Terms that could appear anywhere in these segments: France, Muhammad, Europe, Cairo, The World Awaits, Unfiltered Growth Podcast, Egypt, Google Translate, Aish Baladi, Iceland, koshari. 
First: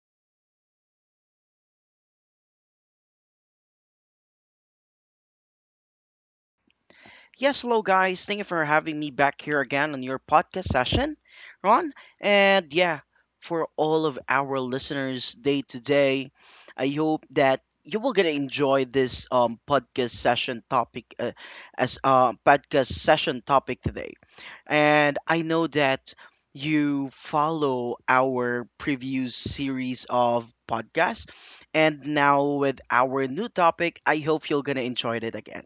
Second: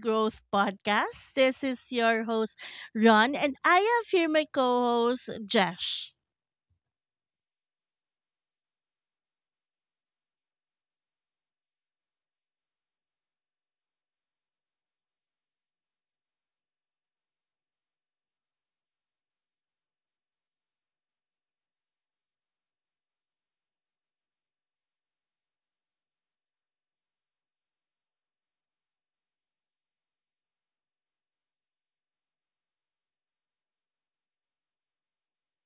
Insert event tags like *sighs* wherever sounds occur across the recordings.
Growth Podcast. This is your host, Ron, and I have here my co host, Jesh. Yes, hello guys. Thank you for having me back here again on your podcast session, Ron. And yeah, for all of our listeners day to day, I hope that you will gonna enjoy this podcast session topic as podcast session topic today. And I know that you follow our previous series of podcasts. And now with our new topic, I hope you're gonna enjoy it again.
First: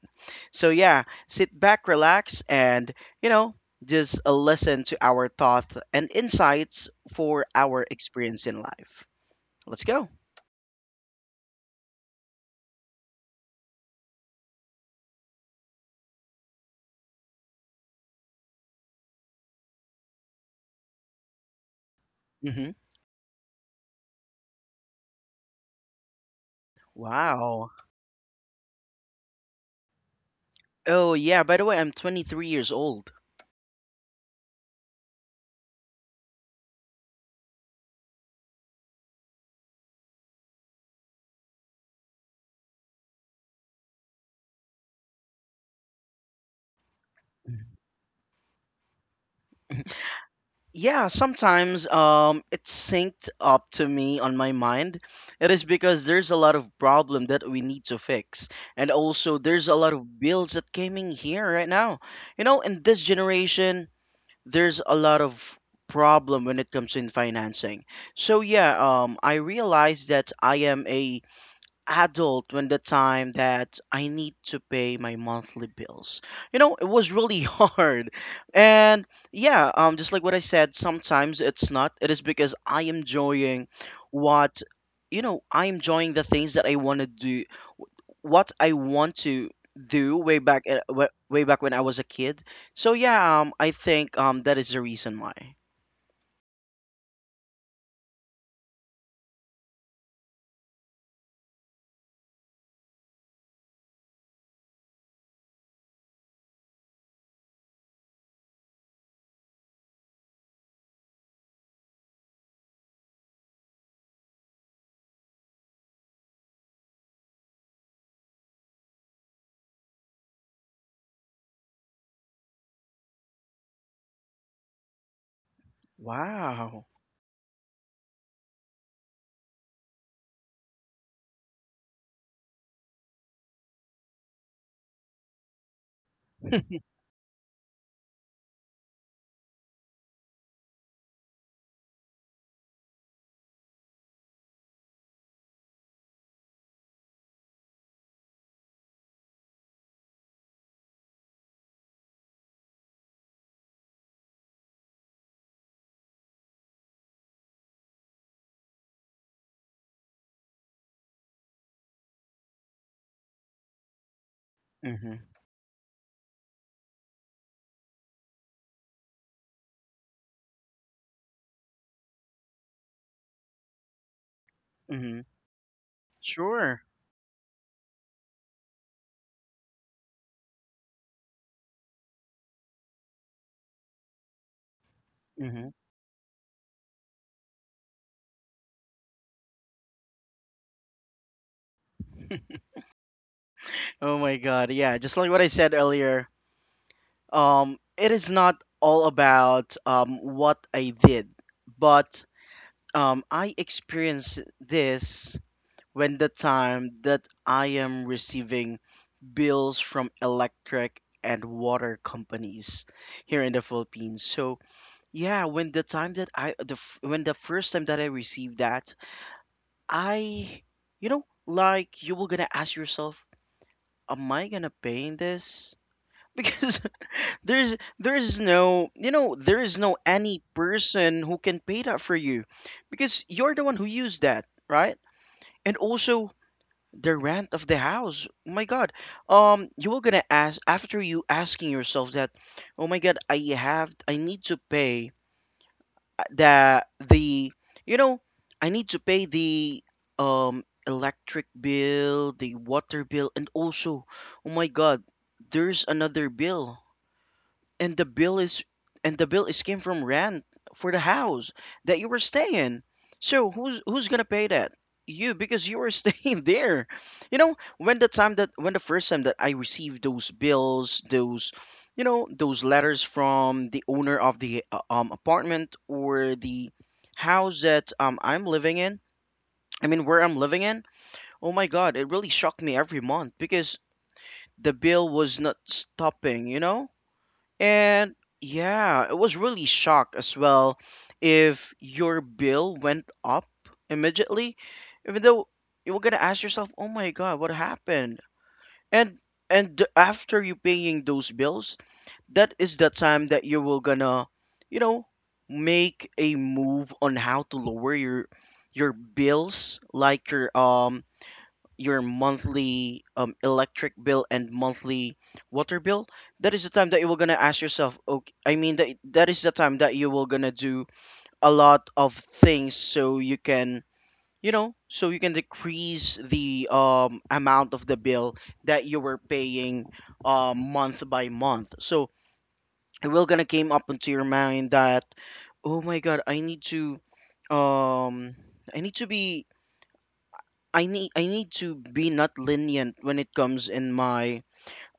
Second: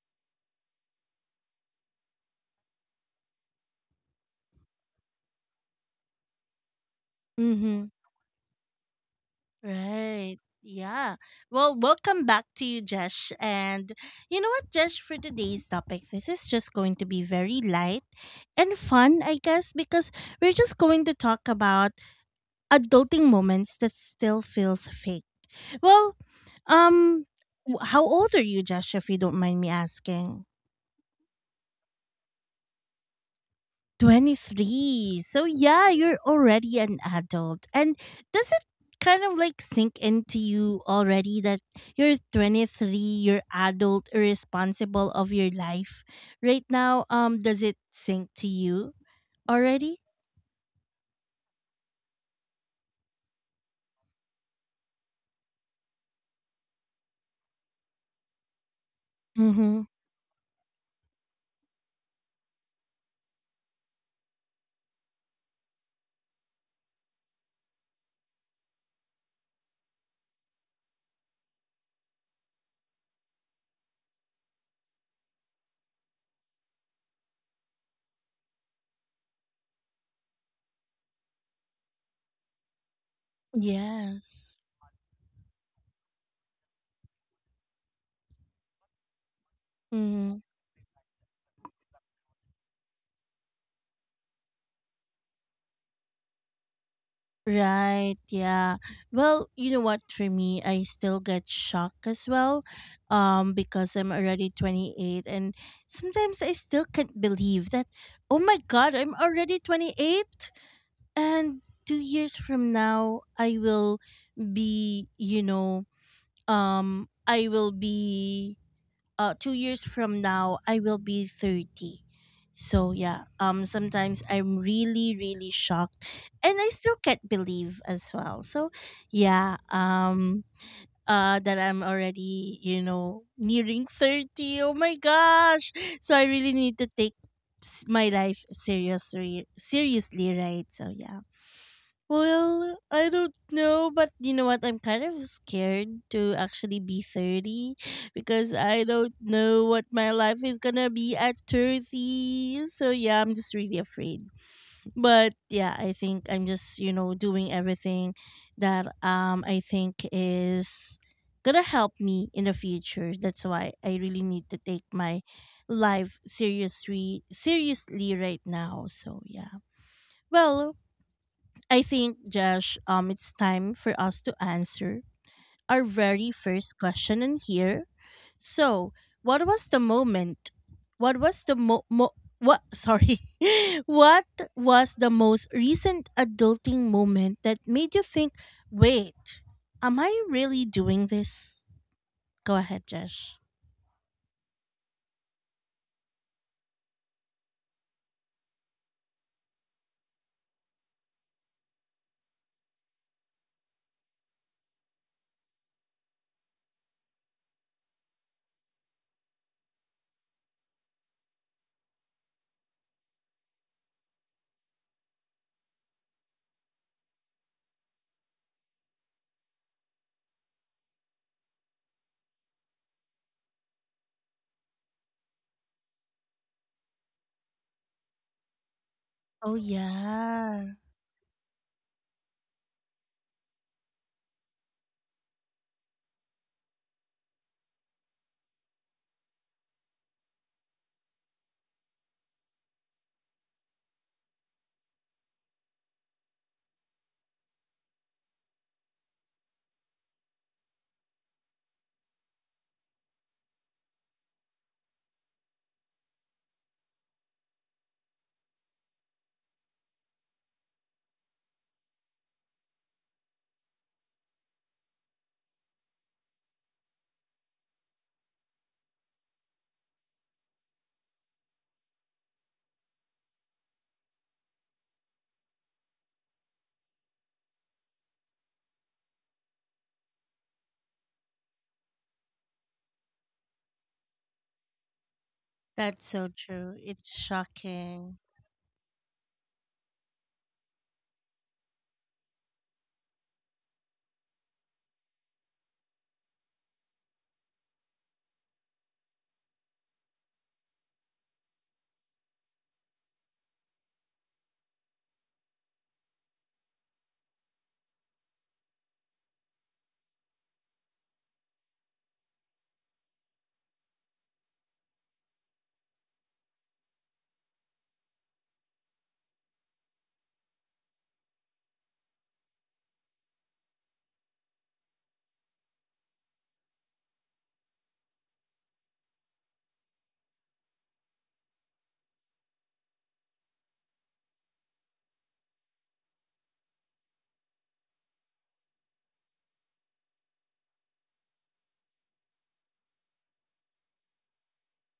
So yeah, sit back, relax, and, you know, just listen to our thoughts and insights for Mm-hmm. our experience in life. Let's go. Right. Yeah. Well, welcome back to you, Jesh. And you know what, Jesh, for today's topic, this is just going to be very light and fun, I guess, because we're just going to talk about Hmm. adulting moments that still feels fake. Well, um, Wow. How old are you, Jesh, if you don't mind me asking? Oh, yeah. By the way, I'm 23 years old. 23. So yeah, you're already an adult. And does it kind of like sink into you already that you're 23, you're adult, irresponsible of your life right now? Does it sink to you already? *laughs* Yeah, sometimes it's synced up to me on my mind. It is because there's a lot of problem that we need to fix, and also there's a Mm-hmm. lot of bills that came in here right now. You know, in this generation, there's a lot of problem when it comes in financing. So yeah, I realized that I am a adult when the time that I need to pay my monthly bills. You know, it was really *laughs* hard. And yeah, just like what I said, sometimes it's not. It is because I am enjoying Yes. what, you know, I'm enjoying the things that I want to do what I want to do Mm-hmm. way back at, way back when I was a kid. So yeah, I think that is the reason why. Right, yeah. Well, you know what, for me, I still get shocked as well because I'm already 28, and sometimes I still can't believe that, oh my god, I'm already 28, and 2 years from now I will be— um I will be 2 years from now, I will be 30. So yeah, sometimes I'm really, really shocked, and I Wow. *laughs* still can't believe as well. So yeah, that I'm already, nearing 30. Oh my gosh! So I really need to take my life seriously, seriously, right? So yeah. Well, I don't know, but you know what? I'm kind of scared to actually be 30 because I don't know what my life is gonna be at 30. So, yeah, I'm just really afraid. But yeah, I think I'm just, you know, doing everything that I think is gonna help me in the future. That's why I really need to take my Mhm. life seriously seriously right now. So, yeah. Well, I think, Josh, it's time for us to answer Mhm. our very first Sure. question in here. So, what was the moment? What was the mo, mo what sorry *laughs* What was the most recent adulting moment that made you think, wait, am I really doing this? Go ahead, Josh. Oh my god, yeah, just like what I said earlier, it is not all about what I did, but I experience this when the time that I am receiving bills from electric and water companies here in the Philippines. So yeah, when the time that when the first time that I received that, I, you know, like you were gonna ask yourself, am I gonna pay in this? *laughs* Because there's no, you know, Oh there is no any yeah, person who can pay that for you because you're the one who used that, right? And also the rent of the house. Oh my god. Um, you were gonna ask after you asking yourself that, oh my god, I have I need to pay the, you know, I need to pay the electric bill, the water bill, and also oh my god, there's another bill and the bill is came from rent for the house that you were staying. So who's gonna pay that? You, because you were *laughs* staying there. You know, when the time that when the first time that I received those bills, those, you know, those letters from the owner of the apartment or the house that I'm living in, I mean where I'm living in, oh my god, it really shocked me every month because the bill was not that's so stopping, you true, know. it's And shocking. yeah, it was really shock as well if your bill went up immediately, even though you were gonna ask yourself, "Oh my God, what happened?" And after you paying those bills, that is the time that you will gonna, you know, make a move on how to lower your bills, like your monthly electric bill and monthly water bill. That is the time that you were gonna ask yourself okay, I mean that, that is the time that you will gonna do a lot of things so you can, you know, so you can decrease the amount of the bill that you were paying month by month. So it will gonna came up into your mind that oh my god I need to um I need to be I need to be not lenient when it comes in my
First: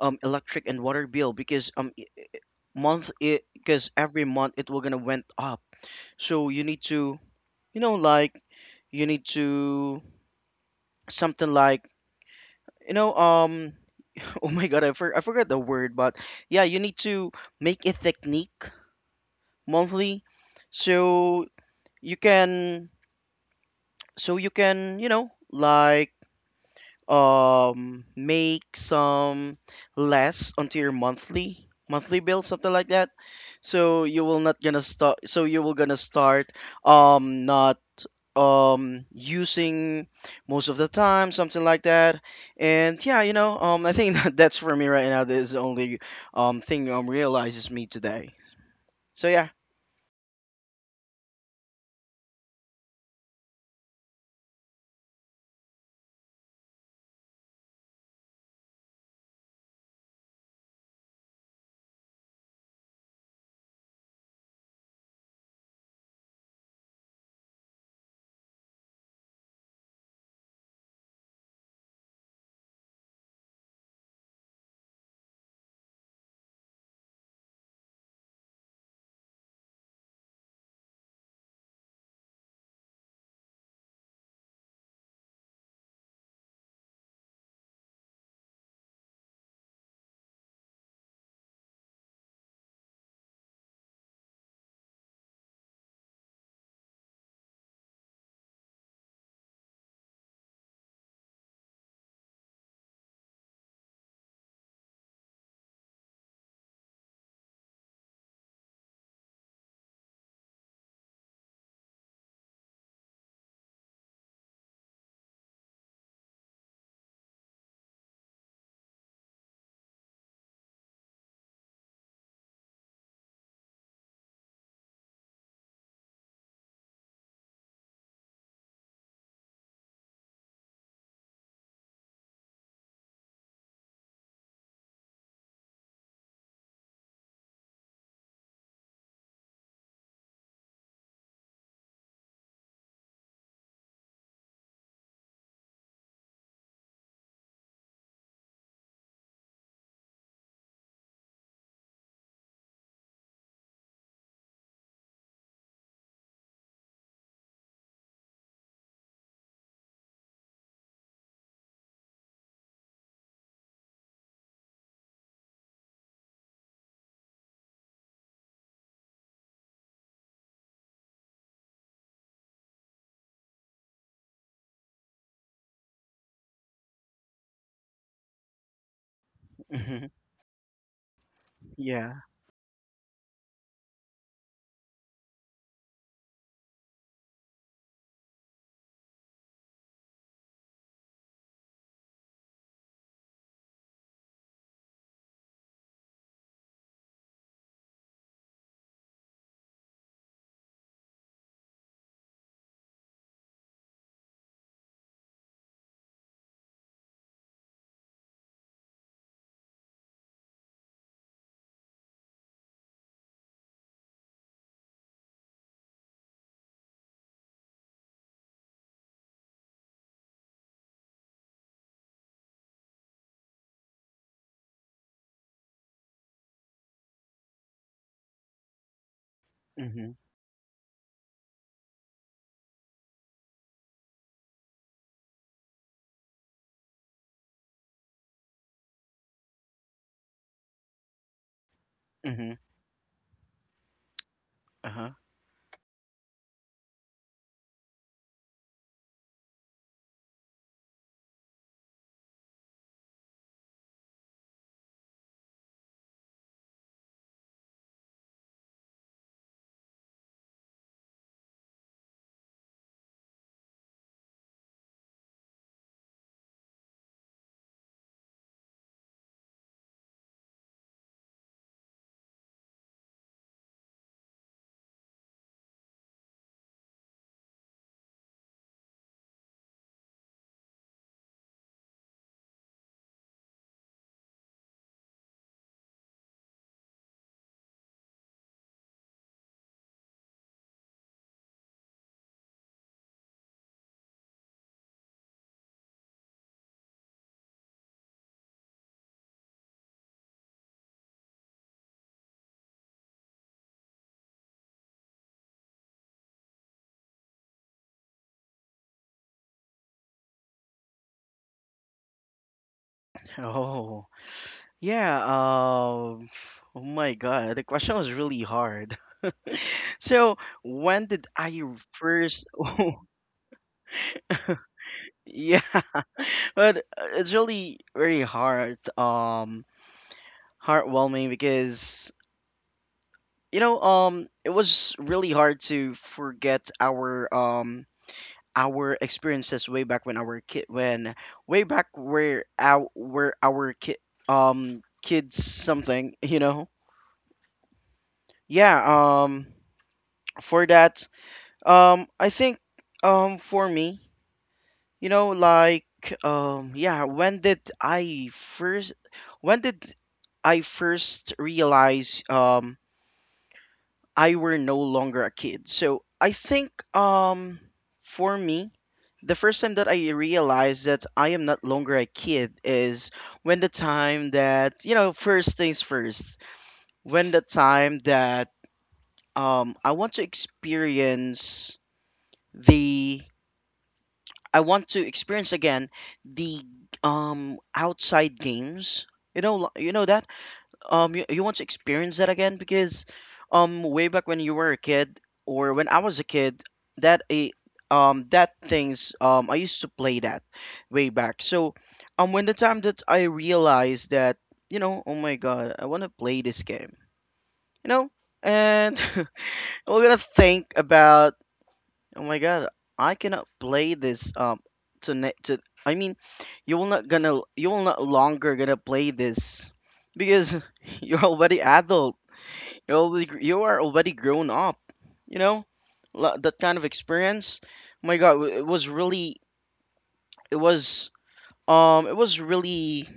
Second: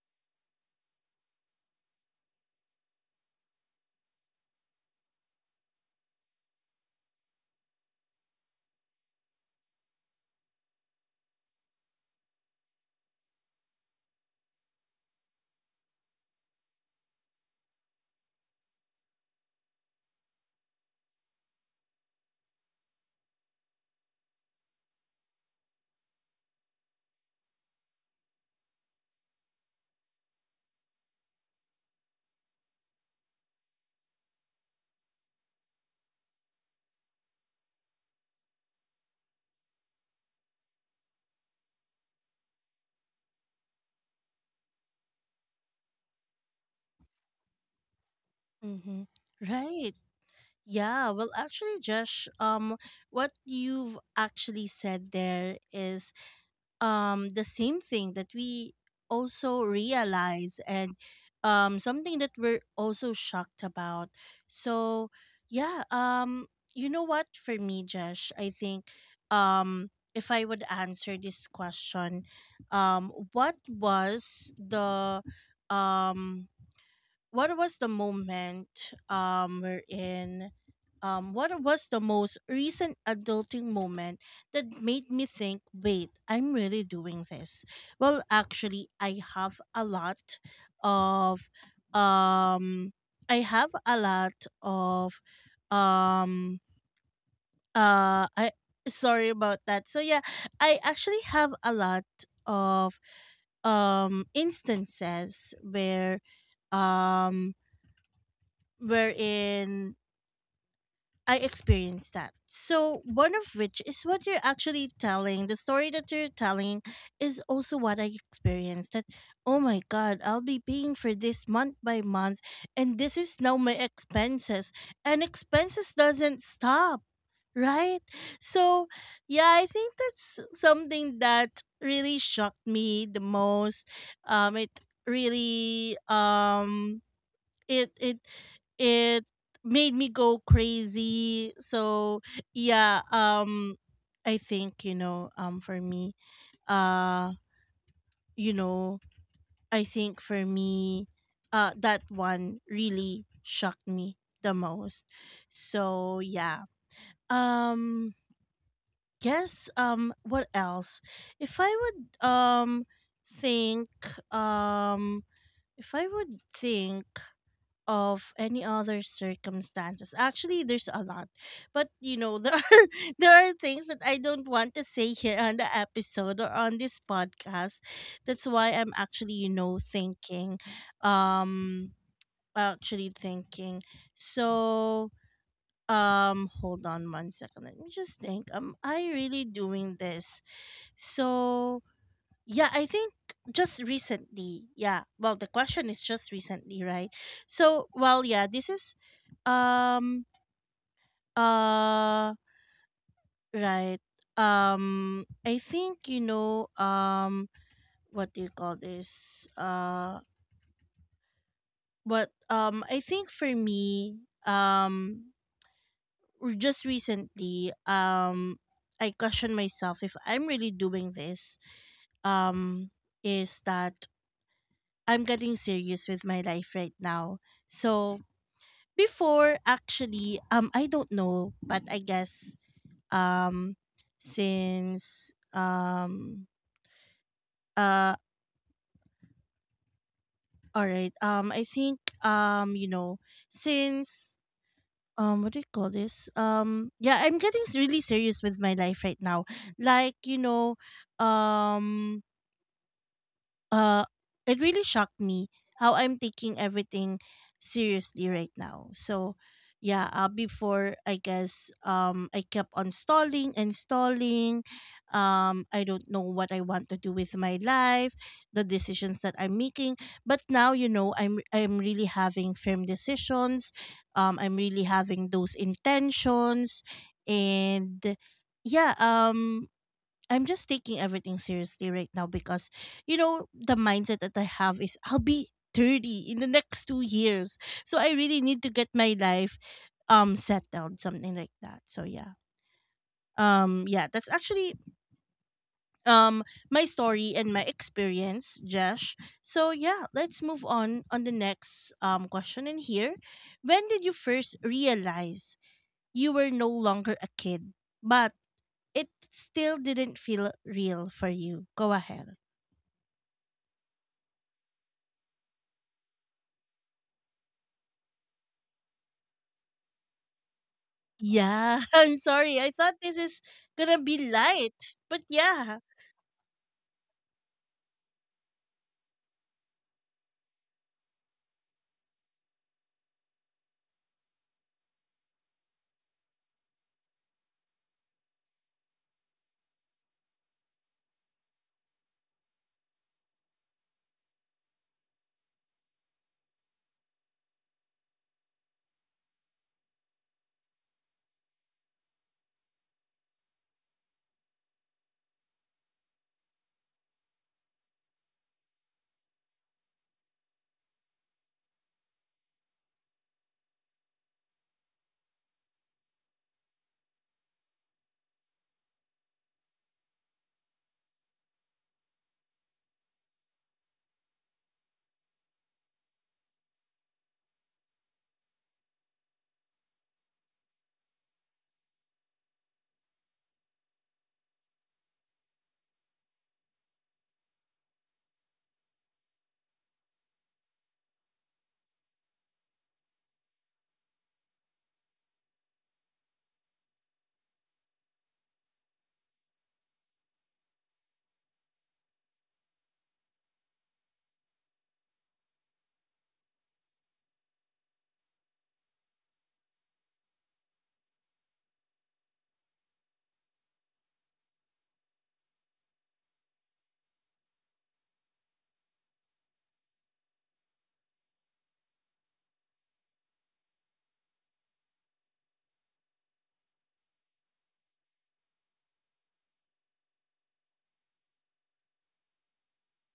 electric and water bill because I- month it because every month it will gonna went up. So you need to, you know, like you need to something like, you know, *laughs* oh my god I forgot the word, but yeah, you need to make a technique monthly, so you can you know, like make some less onto your monthly bill, something like that. So you will gonna start not using most of the time, something like that. And yeah, you know, I think *laughs* that that's for me right now, this is the only thing realizes me today. Mm-hmm. So yeah. Right. Yeah, well, actually, Josh, what you've actually said there is the same thing that we also realize, and something that we're also shocked about. So yeah, you know what? For me, Josh, I think um if I would answer this question, um, what was the um what was the moment um we're in what was the most recent adulting moment that made me think, wait, I'm really doing this? Well, actually, I have a lot of— um I have a lot of um I sorry about that. So yeah, I actually have a lot of instances where, um wherein I experienced that. So, one of which is what you're actually telling. The story that you're telling is also what I experienced, that, oh my God, I'll be paying for this month by month, and this is now my expenses. And expenses doesn't stop, right? So, yeah, I think that's something that really shocked me the most. It really— it it it made me go crazy. So yeah, I think, you know, uh, you know, I think for me, that one really shocked me the most. So yeah. Um yes, what else? If I would think um if I would think of any other circumstances. Actually, there's a lot. But you know, there *laughs* are there are things that I don't want to say here on the episode or on this podcast. That's why I'm actually, you know, Hmm. thinking um Yeah. actually thinking. So, hold on one second. Let me just think. Am I really doing this? So, yeah, I think just recently. Yeah. Well, the question is just recently, right? So, well, yeah, this is— um uh right. I think, you know, what do you call this? What I think for me, um just recently, I question myself if I'm really doing this. Um is that I'm getting serious with my life right now. So before, Hmm. actually, I don't know, but I guess, um since uh all right, I think, Hmm. You know, since, Uh-huh. What do you call this? Yeah, I'm getting really serious with my life right now. Like, you know, um uh it really shocked me how I'm taking everything seriously right now. So yeah, before, I guess, I kept on stalling and stalling. I don't know what I want to do with my life, the decisions that I'm making. But now, you know, I'm really having firm decisions. I'm really having those intentions, and yeah, I'm just taking everything seriously right now because, you know, the mindset that I have is I'll be 30 in the next 2 years. So I really need to get my life settled, something like that. So yeah. Yeah, that's actually, um my story and my experience, Josh. So yeah, let's move on the next question in here. When did you first realize you were no longer a kid, but it still didn't feel real for you? Go ahead. *laughs* Oh, yeah, *sighs* oh my God, the question was really hard. *laughs* So, when did I Yeah, *laughs* I'm first? sorry. *laughs* I thought Oh, this is gonna be light. But yeah, yeah. but it's really very hard, heartwarming because you know, it was really hard to forget our experiences way back where our kid, kids, something *laughs* you know. Yeah, um for that, um, I think for me, you know, like, yeah, when did I first realize I were no longer a kid. So I think for me, the first time that I realized that I am not longer a kid is when the time that, you know, first things first, when the time that I want to experience the I want to experience again the outside games. You know, you know that you want to experience that again because way back when you were a kid or when I was a kid, that a that things I used to play that way back. So when the time that I realized that, you know, oh my god, I want to play this game, you know, and *laughs* we're gonna think about oh my god, I cannot play this to ne- to I mean, you will not longer gonna play this because *laughs* you're already adult. You're already, you are already grown up. You know, that kind of experience. Oh my god, it was really, it was it was really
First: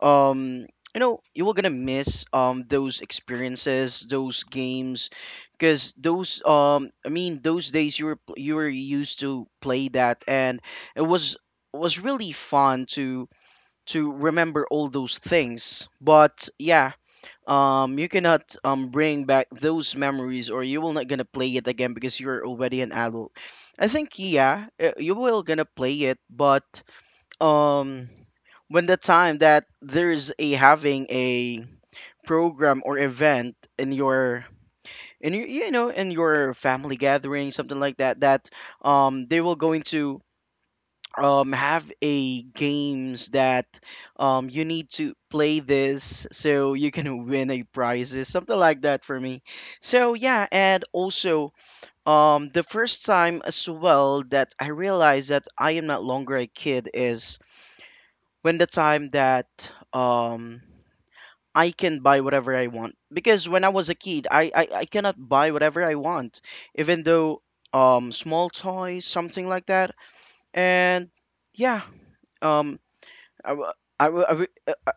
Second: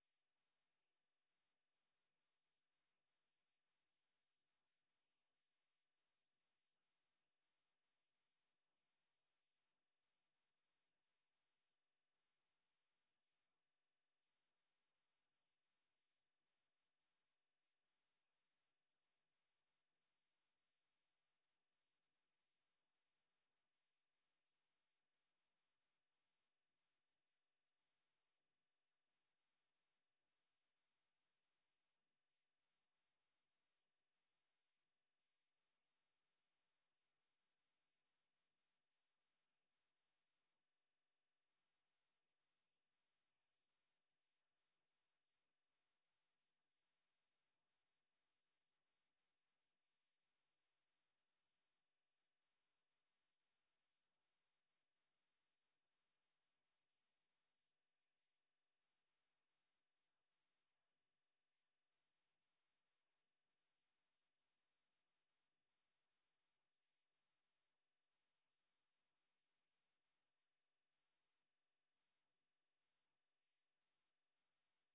um you know, you were gonna miss those experiences, those games, because those I mean those days you were used to play that, and it was really fun to remember all those things. But yeah, you cannot bring back those memories or you will not gonna play it again because you're already an adult. I think yeah, you will gonna play it, but um when the time that there's a having a program or event in your in your, you know, in your family gathering, something like that, that they will going to have a games that you need to play this so you can *laughs* win a prizes, something like that for me. So yeah. And also the first time as well that I realized that I am not longer a kid is when the time that um I can buy whatever I want. Because when I was a kid, I cannot buy whatever I want, even though small toys, something like that. And yeah, um I, w- I, w- I w-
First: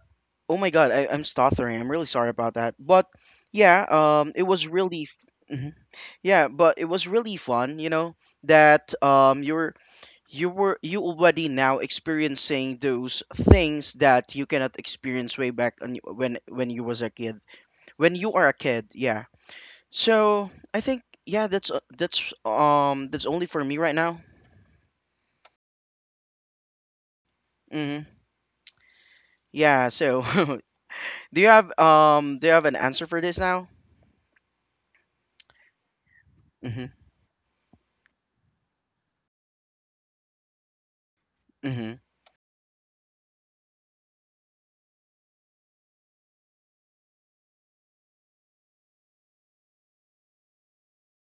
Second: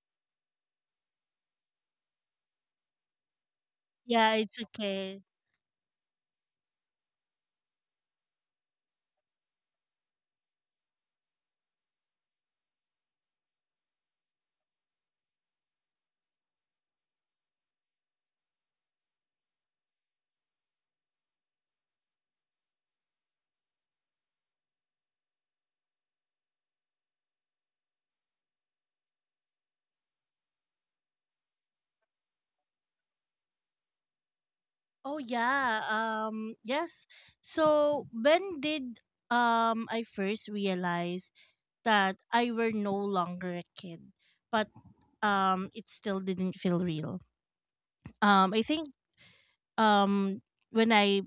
oh my God, I'm stuttering. I'm really sorry about that. But yeah, Yeah, it it's was really, okay. mhm, yeah, but it was really fun, you know, that you're you were you already now experiencing those things that you cannot experience way back on, when you was a kid, when you are a kid, yeah. So I think yeah, that's only for me right now. Hmm. Yeah. So *laughs* do you have an answer for this now? Oh yeah. Um Mm-hmm yes. So when did I first realize mm-hmm that I were no longer a kid, but it still didn't feel real. I think, um when I—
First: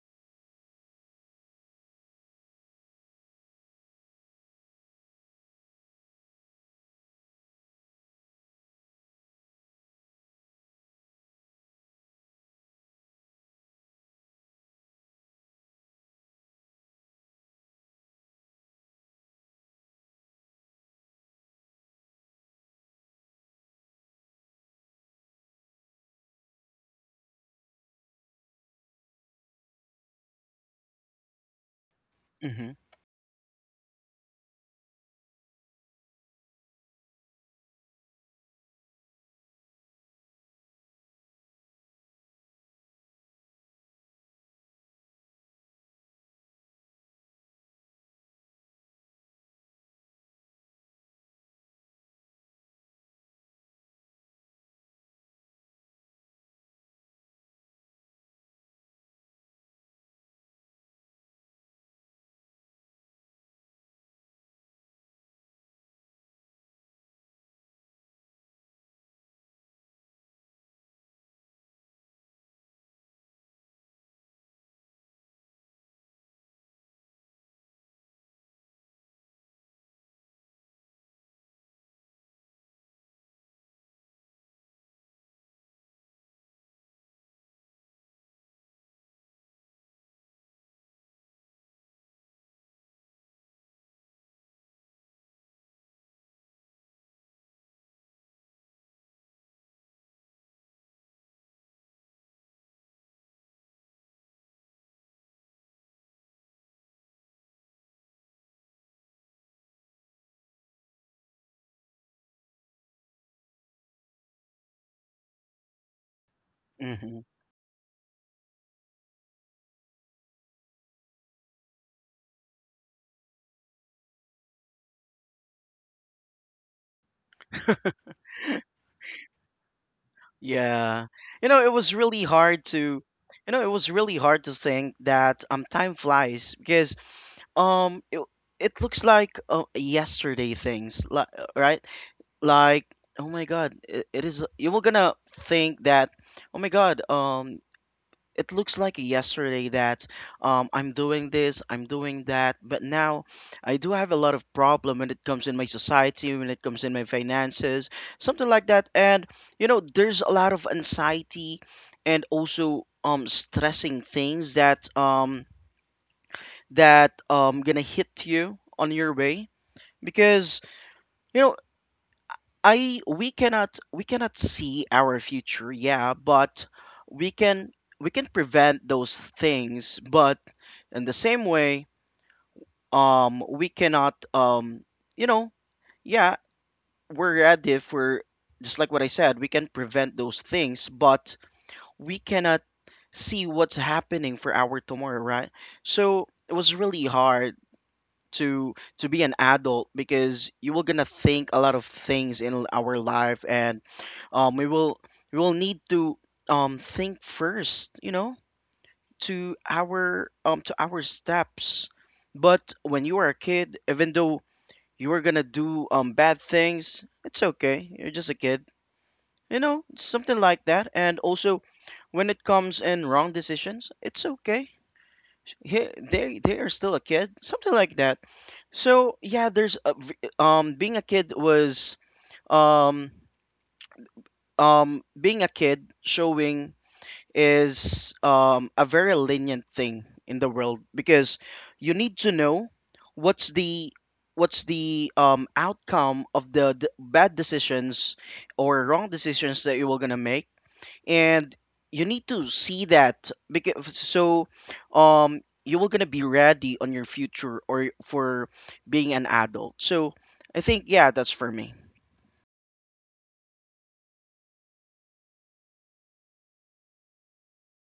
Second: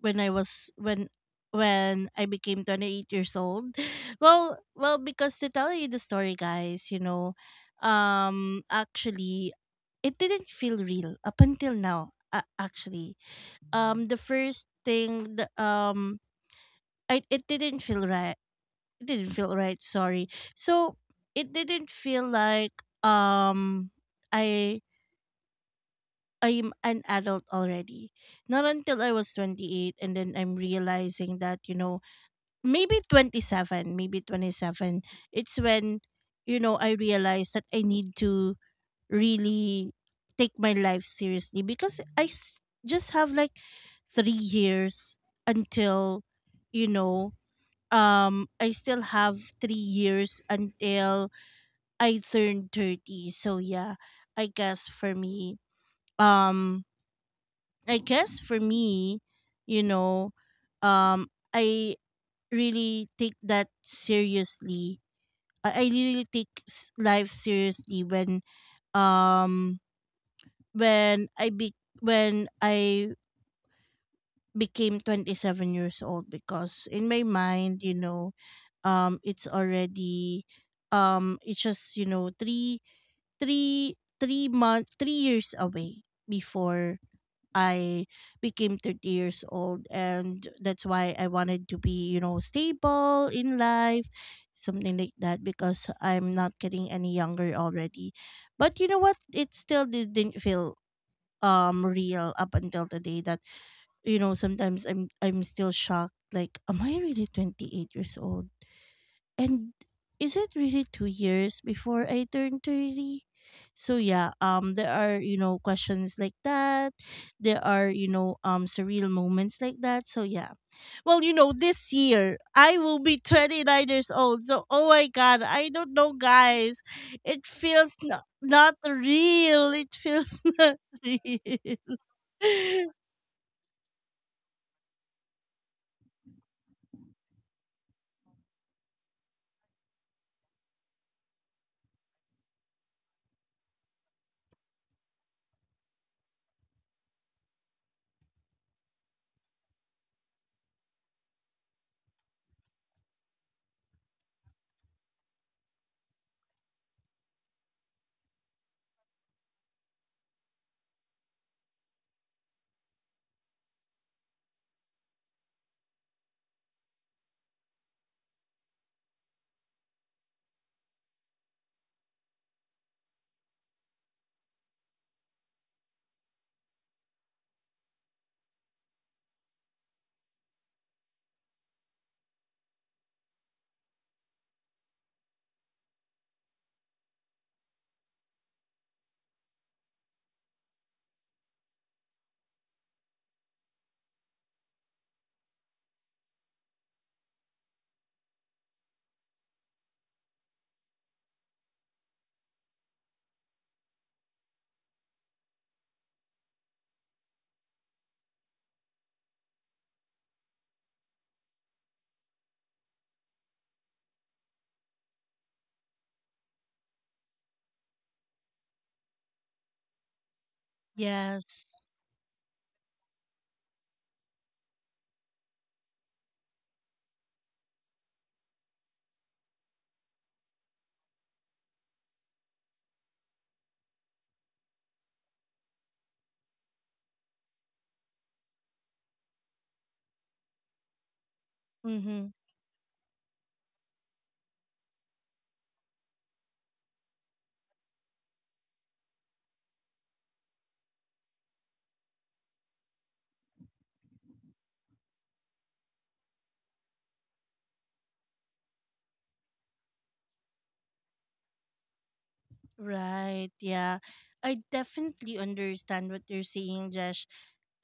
when I was when I became 28 years old. *laughs* Well, because to tell you the story, guys, you know, actually, it didn't feel real up until now, actually. The first thing, the, I it didn't feel right. It didn't feel right, sorry. So it didn't feel like, I I'm an adult already. Not until I was 28, and then I'm realizing that, you know, mm-hmm maybe 27, it's when, you know, I realized that I need to really take my life seriously because just have like 3 years until, you know, I still have 3 years until I turn 30. So yeah, i guess for me um I guess for me, you know, um I really take that seriously. I really take life seriously when, um when I be when I became 27 years old because in my mind, you know, it's already— it's just, you know, 3 3 3 month 3 years away before I became 30 years old, and that's why I wanted to be, you know, stable in life, something like that because I'm not getting any younger already. But you know what? It still didn't feel real up until the day that, you know, sometimes I'm still shocked, like, am I really 28 years old? And is it really 2 years before I turn 30? So yeah, there are, you know, questions like that. mm-hmm There are, you know, surreal moments like that. So yeah. Well, you know, this year I will be *laughs* 29 years old. So oh my god, I don't know guys. It feels not, not real. It feels *laughs* not Yeah. You know, it real. was really hard to, *laughs* you know, it was really hard to think that time flies because um it, it looks like yesterday things, right? Like, oh my God, it is you were gonna think that, oh my God, it looks like yesterday that I'm doing this, I'm doing that, but now I do have a lot of problem when it comes in my society, when it comes in my finances, something like that. And you know, there's a lot of anxiety and also stressing things that gonna hit you on your way because you know I we cannot see our future, yeah, but we can prevent those things, but in the same way, we cannot you know, yeah, we're ready for, just like what I said, we can prevent those things, but we cannot see what's happening for our tomorrow, right? So it was really hard to be an adult because you will gonna think a lot of things in our life. And um we will we will need to think first, to our steps. But when you are a kid, even though you are gonna do bad things, it's okay, you're just a kid, something like that. And also Yes. when it comes in wrong decisions, it's okay, they are still a kid, something like that. So yeah, there's a, being a kid was um being a kid showing is a very lenient thing in the world, because you need to Mm-hmm. know what's the what's the outcome of the bad decisions or wrong decisions that you were gonna make. And you need to see that, because so you will gonna be ready on your future, or for being an adult. So I think, yeah, that's for me. Right. Yeah. I definitely understand what you're saying, Jesh.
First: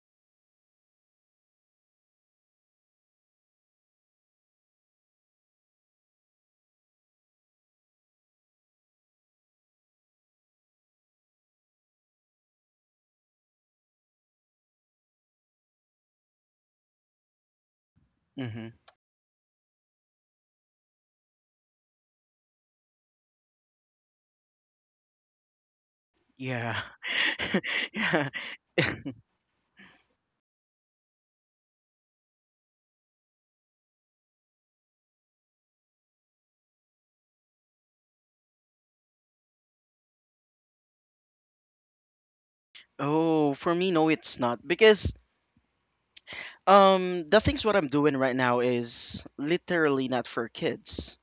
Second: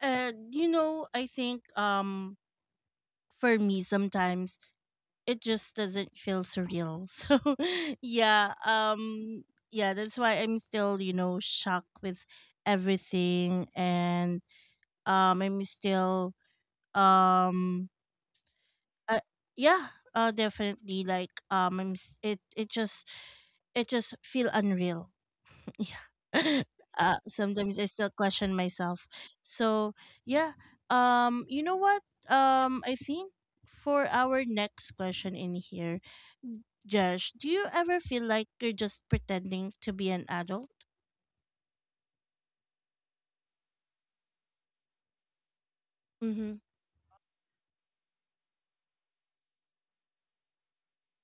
You know, I think, for me, sometimes it just doesn't feel surreal. *laughs* So yeah, yeah, that's why I'm still, you know, shocked with everything, and I'm still, um Hmm. uh, yeah, definitely like, it just feel unreal, yeah. *laughs* Yeah. Uh, *laughs* sometimes I still yeah. question myself. So yeah. You know what? I think for our next question in here, Josh, do you ever feel like you're just pretending to be an adult? Oh, for me, no, it's not, because Mm-hmm. The things what I'm doing right now is literally not for kids,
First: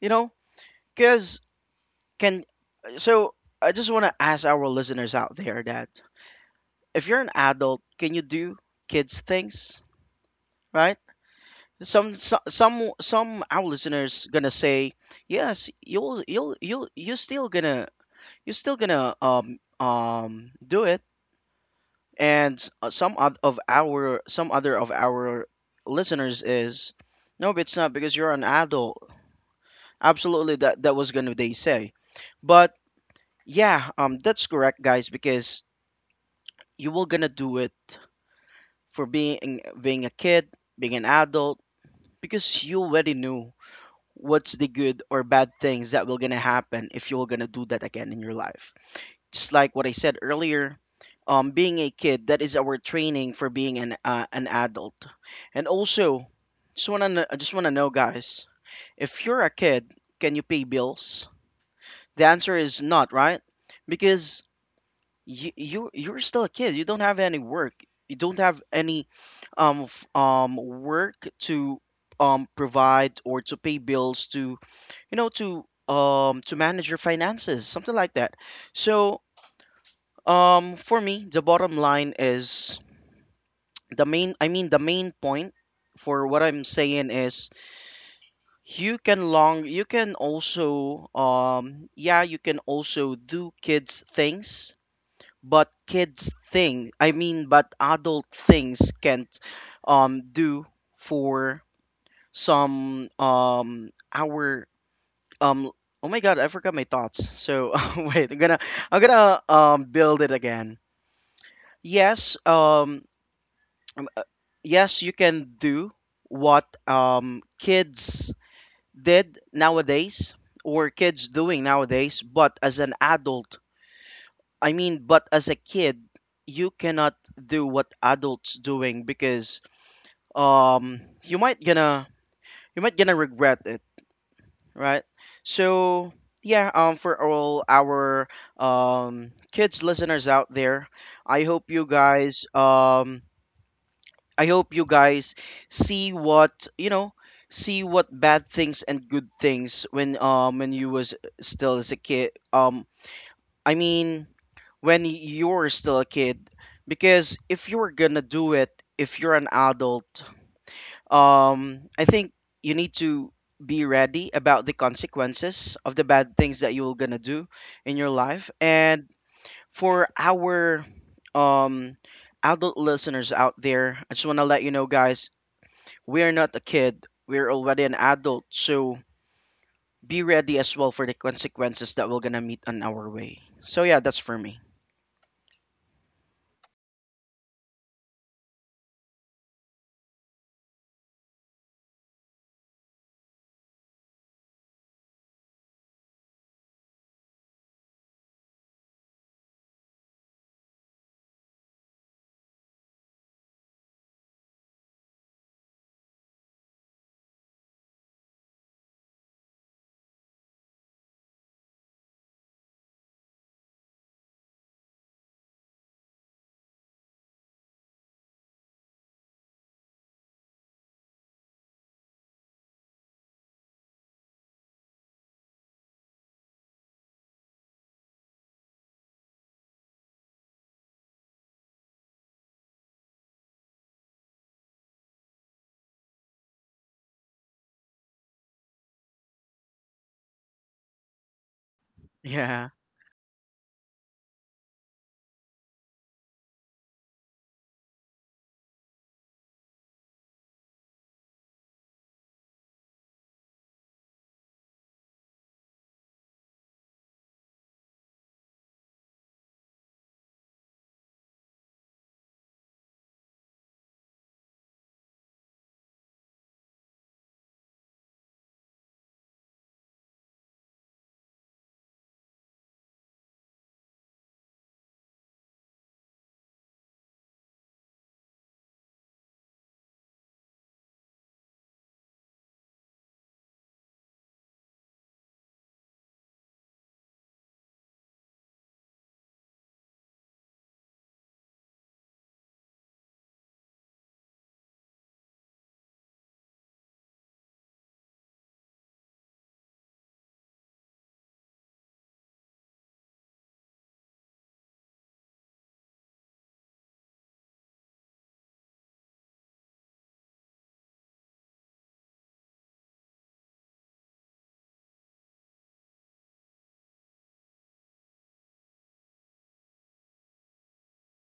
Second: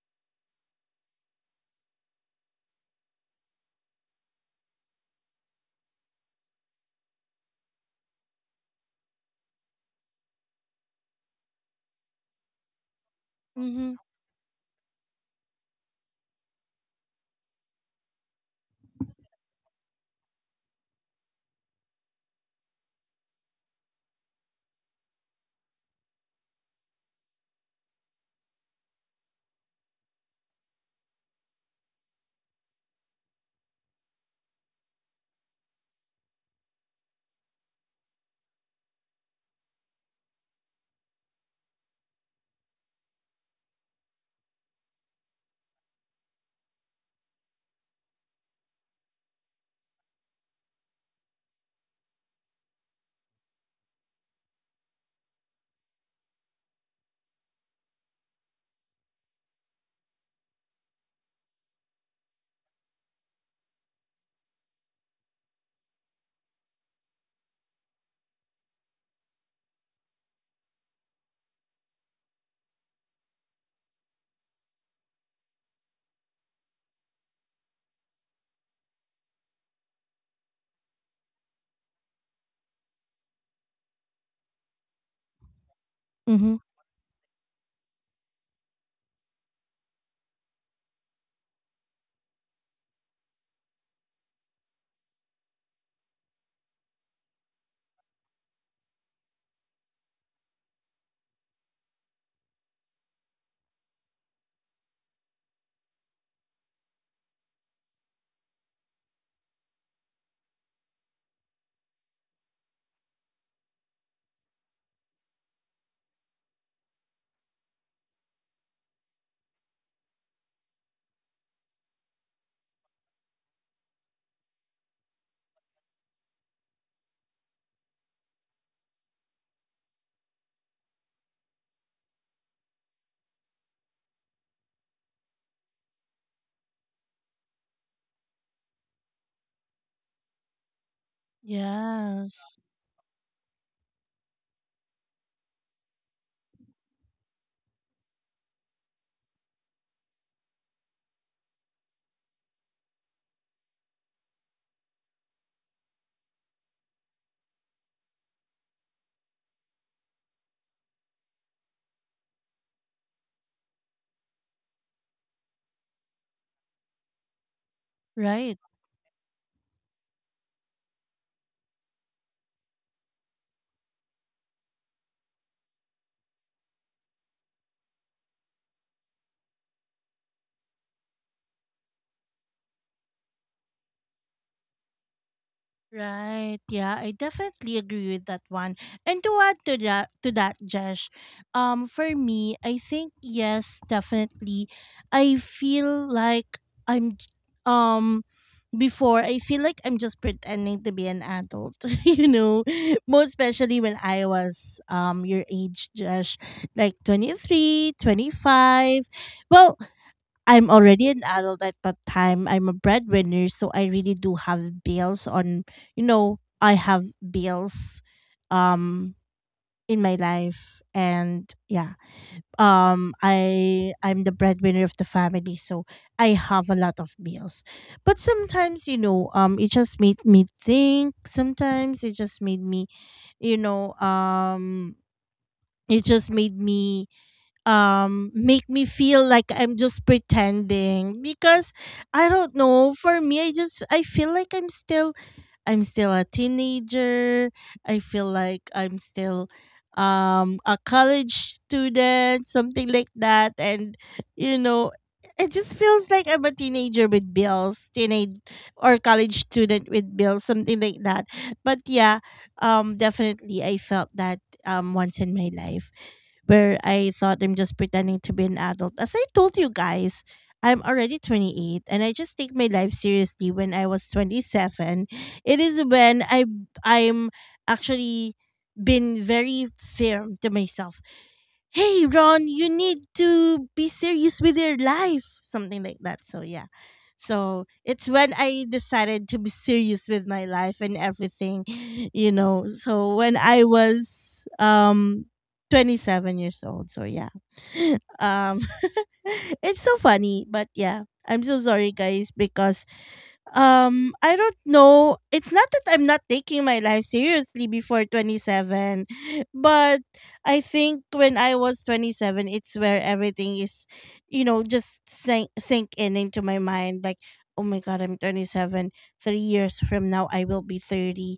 you know. Because can, so I just want to ask our listeners out there that if you're an adult, can you do kids things, right? Some, so, some our Mm-hmm. listeners gonna say yes, you'll you're still gonna, you're still gonna do it. And some other of our listeners is no, but it's not because you're an adult. Absolutely that was gonna, they say. But yeah, that's correct, guys, because you will gonna do it for being a kid, being an adult, because you already knew what's the good or bad things that will gonna happen if you're gonna do that again in your life. Just like what I said earlier, being a kid, that is our training for being an adult. And also, just want to I just want to know, guys, if you're a kid, can you pay bills? The answer is not, right? Because you you're still a kid, you don't have any work. You don't have any work to provide or to pay bills to, you know, to manage your finances, something like that. So for me the bottom line is, the main I mean the main point for what Mm-hmm. I'm saying is you can long, you can also yeah, you can also do kids things, but kids thing, I mean, but adult things can't do for some our Um. Oh my God, I forgot my thoughts. So *laughs* wait, I'm gonna, build it again. Yes. Um, Yes, you can do what kids did nowadays, or kids doing nowadays, but as an adult, I mean, but as a kid, you cannot do what adults doing, because um you might gonna you might gonna regret it, right? So yeah, for all our kids listeners out there, I hope you guys Yes. um I hope you guys see what, you know, see what bad things and good things when you was still as a kid, I mean when you were still a kid. Because if you were gonna do it, if you're an adult, I think you need to be ready about the consequences of the bad things that you're gonna do in your life. Right. And for our um adult listeners out there, I just want to let you know, guys, we're not a kid, we're already an adult. So be ready as well for the consequences that we're gonna meet on our way. So yeah, that's for me. Right. Yeah, I definitely agree with that one. And to add to that, Jesh, for me, I think, yes, definitely. I feel like I'm j- um before— I feel like I'm just pretending to be an adult, *laughs* you know. Most especially when I was your age, Jesh, like 23, 25. Well, I'm already an adult at that time. I'm a breadwinner, so I really do have bills on, you know, I have bills um in my life, and yeah. I'm the breadwinner of the family, so I have a lot of bills. But sometimes, you know, it just made me think. Sometimes it just made me, you know, um it just made me make me feel like I'm just pretending because I don't Yeah. *laughs* know, for me, I just I feel like I'm still, I'm still a teenager. I feel like I'm still a college student, something like that. And you know, it just feels like I'm a teenager with bills, teenage or college student with bills, something like that. But yeah, definitely I felt that once in my life where I thought I'm just pretending to be an adult. As I told you guys, I'm already 28 and I just take my life seriously when I was 27. It is when I I'm actually been very firm to myself. Hey Ron, you need to be serious with your life, something like that. So yeah. So it's when I decided to be serious with my life and everything, *sighs* you know. So when I was 27 years old. So yeah. *laughs* Um *laughs* it's so funny, but yeah. I'm so sorry guys because I don't know. It's not that I'm not taking my life seriously before 27, but I think when I was 27, it's where everything is, you know, just sink in into my mind. Like, oh my God, I'm 27. 3 years from now, I will be 30.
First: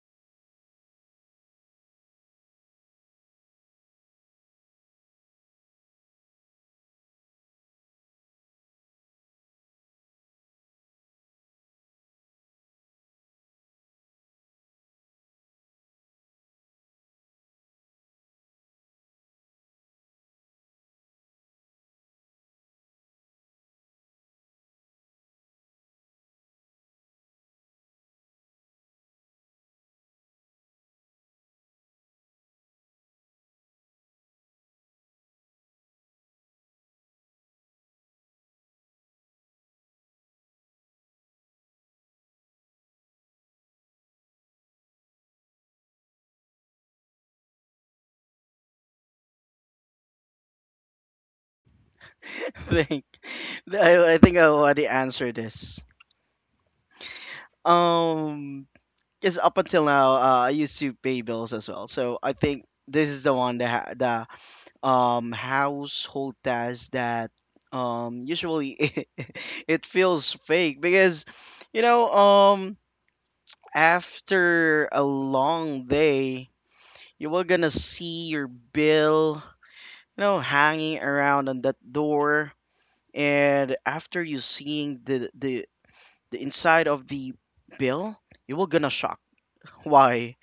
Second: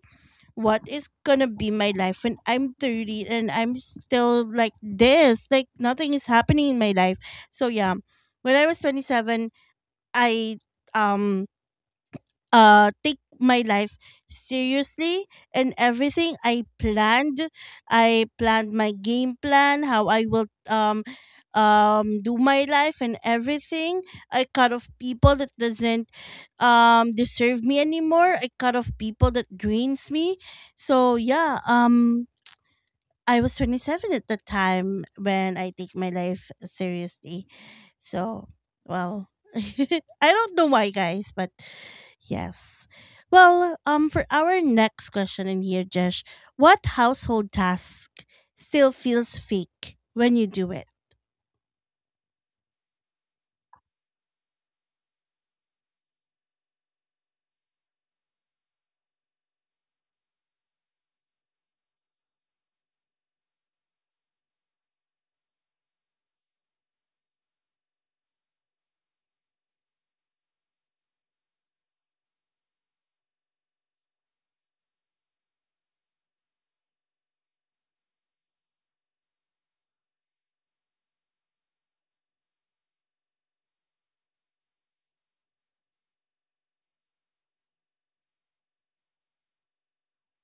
What is gonna be my life when I'm 30 and I'm still like this? Like, nothing is happening in my life. So, yeah, when I was 27, I, um, take my life seriously and everything I planned. I planned my game plan, how I will do my life and everything. I cut off people that doesn't deserve me anymore. I cut off people that drains me. So yeah, I was 27 at the time when I take my life seriously. So, well, *laughs* I don't know why guys, but yes. Well, for our next question in here, Jesh, what household task still feels fake when you do it? I think I think I already answered this. Um, because up until now, I used to pay bills as well. So I think this is the one that the household task that usually *laughs* it feels fake, because you know, after a long day you will gonna see your bill, you know, hanging around on that door. And after you seeing the inside of the bill, you will gonna shock. Why?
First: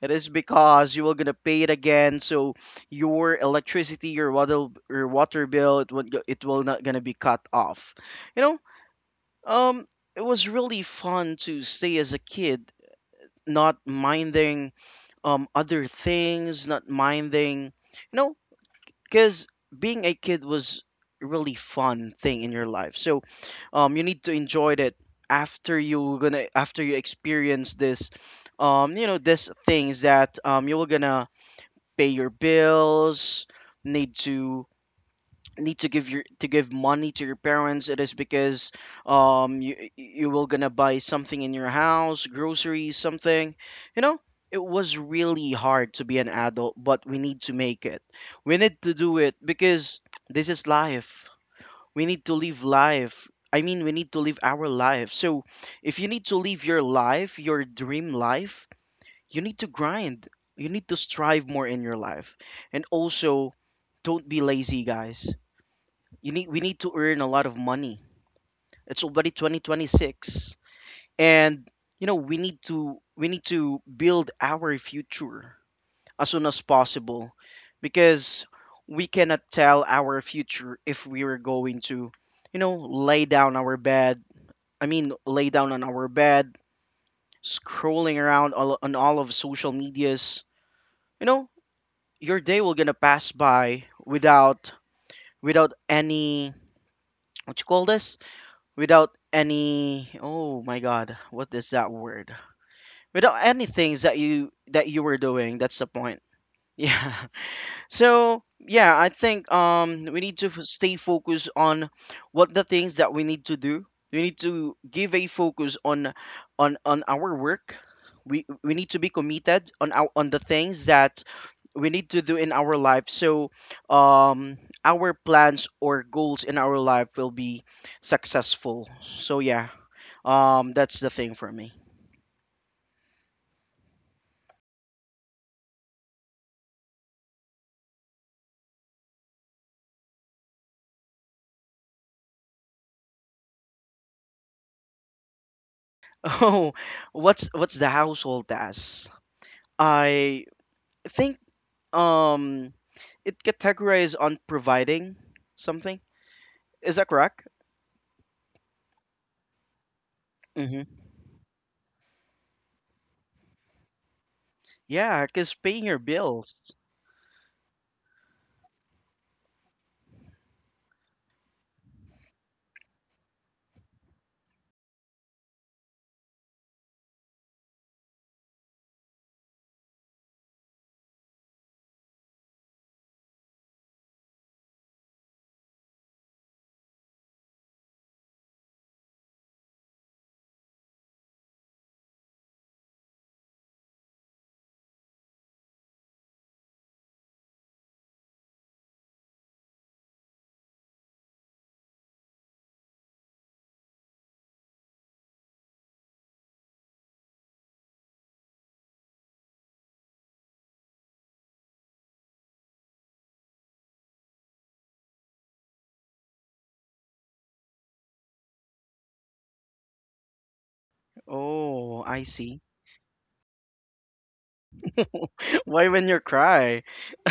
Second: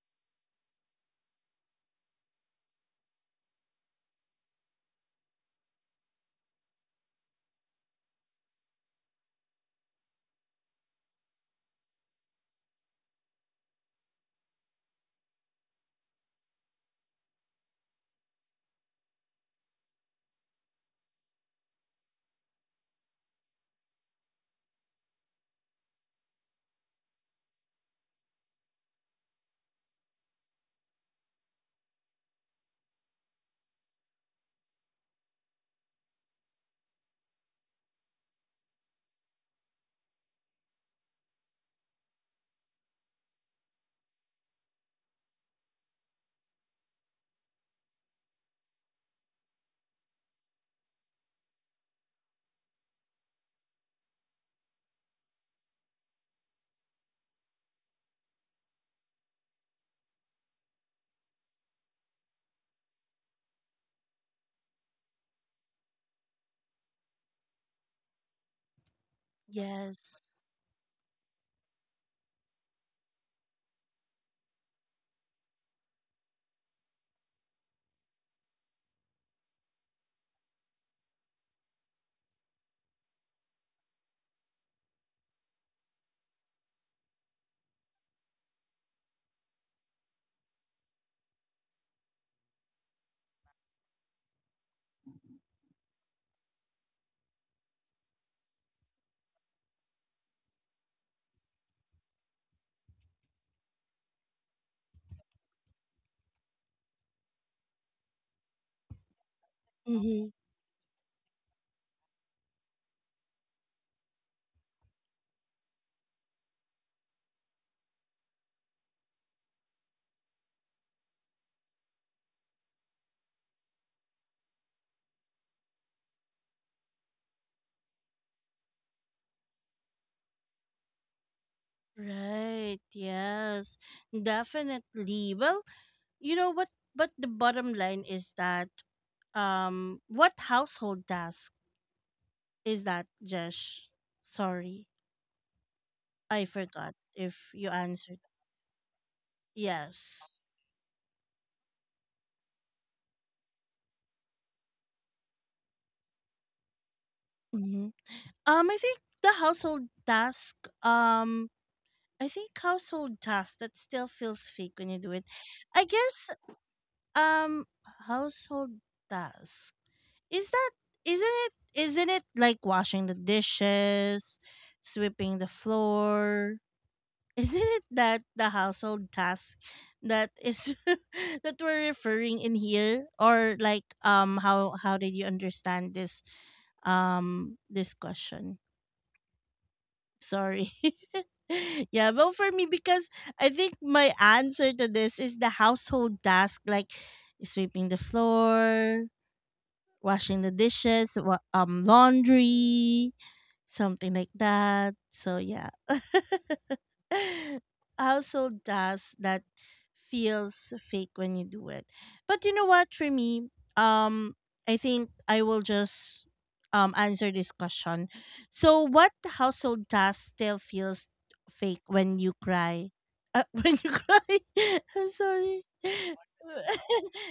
It is because you were gonna pay it again, so your electricity, your water bill, it will not gonna be cut off. You know, um, it was really fun to stay as a kid, not minding other things, not minding, you know, because being a kid was a really fun thing in your life. So, you need to enjoy it after you experience this, you know, this things that you were gonna pay your bills, need to need to give your, to give money to your parents. It is because you will gonna buy something in your house, groceries, something. You know, it was really hard to be an adult, but we need to make it. We need to do it, because this is life. We need to live life. I mean, we need to live our life. So, if you need to live your life, your dream life, you need to grind, you need to strive more in your life. And also, don't be lazy, guys. You need We need to earn a lot of money. It's already Yes. 2026. And you know, we need to build our future as soon as possible. Because we cannot tell our future if we are going to, you know, lay down our bed, I mean, lay down on our bed, scrolling around all, on all of social medias, you know, your day will gonna pass by without, without any, what you call this, without any, oh my God, what is that word, without any things that you were doing. That's the point. Yeah. *laughs* So yeah, I think we Mm-hmm. need to stay focused on what the things that we need to do. We need to give a focus on on our work. We need to be committed on our, on the things that we need to do in our life. So um our plans or goals in our life will be successful. So yeah, that's the thing for me. Right. Yes. Definitely. Well, you know what? But the bottom line is that, what household task is that, Jesh? Sorry, *laughs* I Oh, forgot if you what's the answered. household task? Yes. I think um it categorizes on providing something. Is that correct? Mm-hmm. I think the household task. Mm-hmm. Um, I think household task that still feels fake when you do it. Yeah, because paying I your guess bills. um household task. Is that isn't it like washing the dishes, sweeping the floor? *laughs* Isn't it that the household task that is *laughs* that we're referring in here? Or like how did you understand this this question? Sorry. *laughs* Yeah, well, for me, because I think my answer to this is the household task, like sweeping the floor, washing the dishes, laundry, something like that. So yeah. *laughs* *laughs* Household tasks that feels fake when you do it. But you know what, for me, um, I think I will just answer this question. So, what household task still feels fake Oh, when I you see. cry? *laughs* When you cry, *laughs* I'm sorry. *laughs* Why *laughs* when you cry?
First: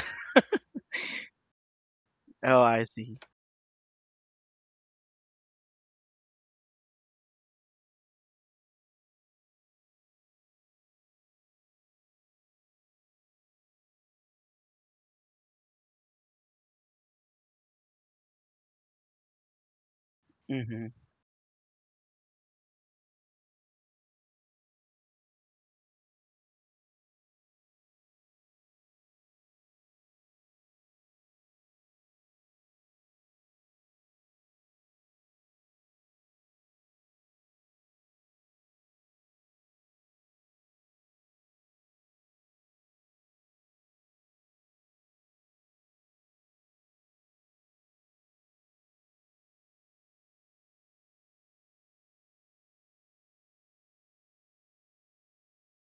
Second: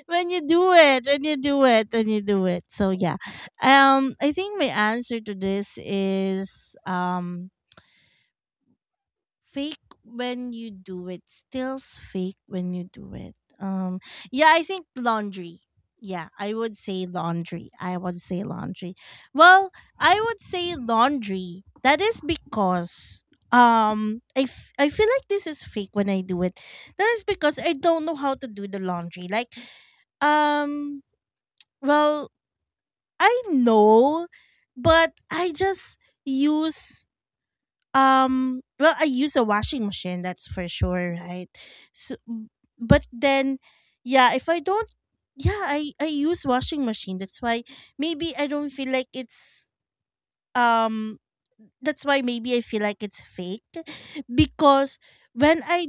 When you do it, when you do Oh, it. I So yeah, see. I think my answer to this is fake fake when you do it. um yeah, I think laundry. I would say laundry. Well, I would say Mm-hmm. laundry. That is because I, I feel like this is fake when I do it. That is because I don't know how to do the laundry, like um well, I know, but I just use well, I use a washing machine, that's for sure, right? So, but then yeah, if I don't yeah I use washing machine, that's why maybe I don't feel like it's um that's why maybe I feel like it's faked. Because when I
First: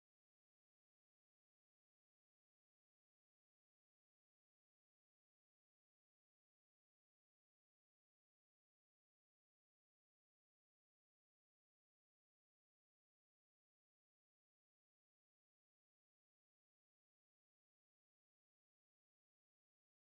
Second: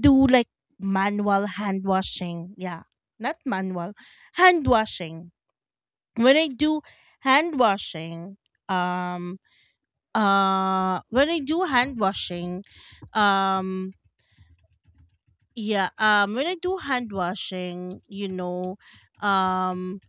do like manual hand washing, yeah, not manual hand washing, when I do hand washing um when I do hand washing, um yeah when I do hand washing, you know, um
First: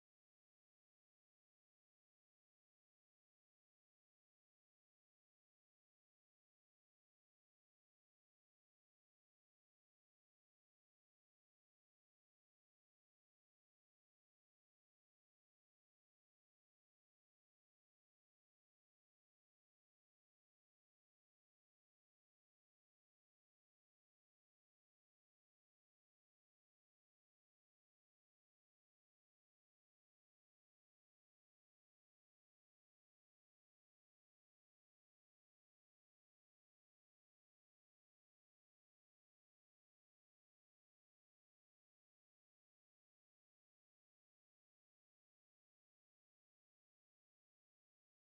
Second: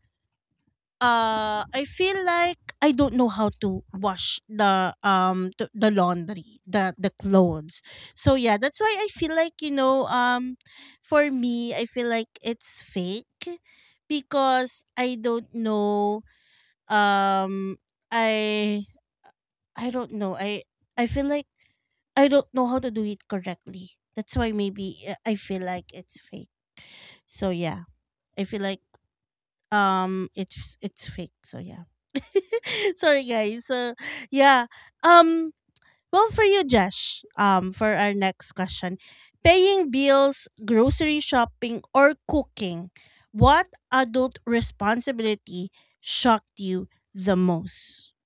I feel like I don't know how to wash the the laundry, the clothes. So yeah, that's why I feel like, you know, for me, I feel like it's fake because I don't know um i I don't know, I feel like I don't know how to do it correctly. That's why maybe I feel like it's fake. So yeah, I feel like it's fake. So yeah. *laughs* Sorry guys. So yeah. Um well, for you Josh, for our next question, paying bills, grocery shopping, or cooking, what adult responsibility shocked you the most?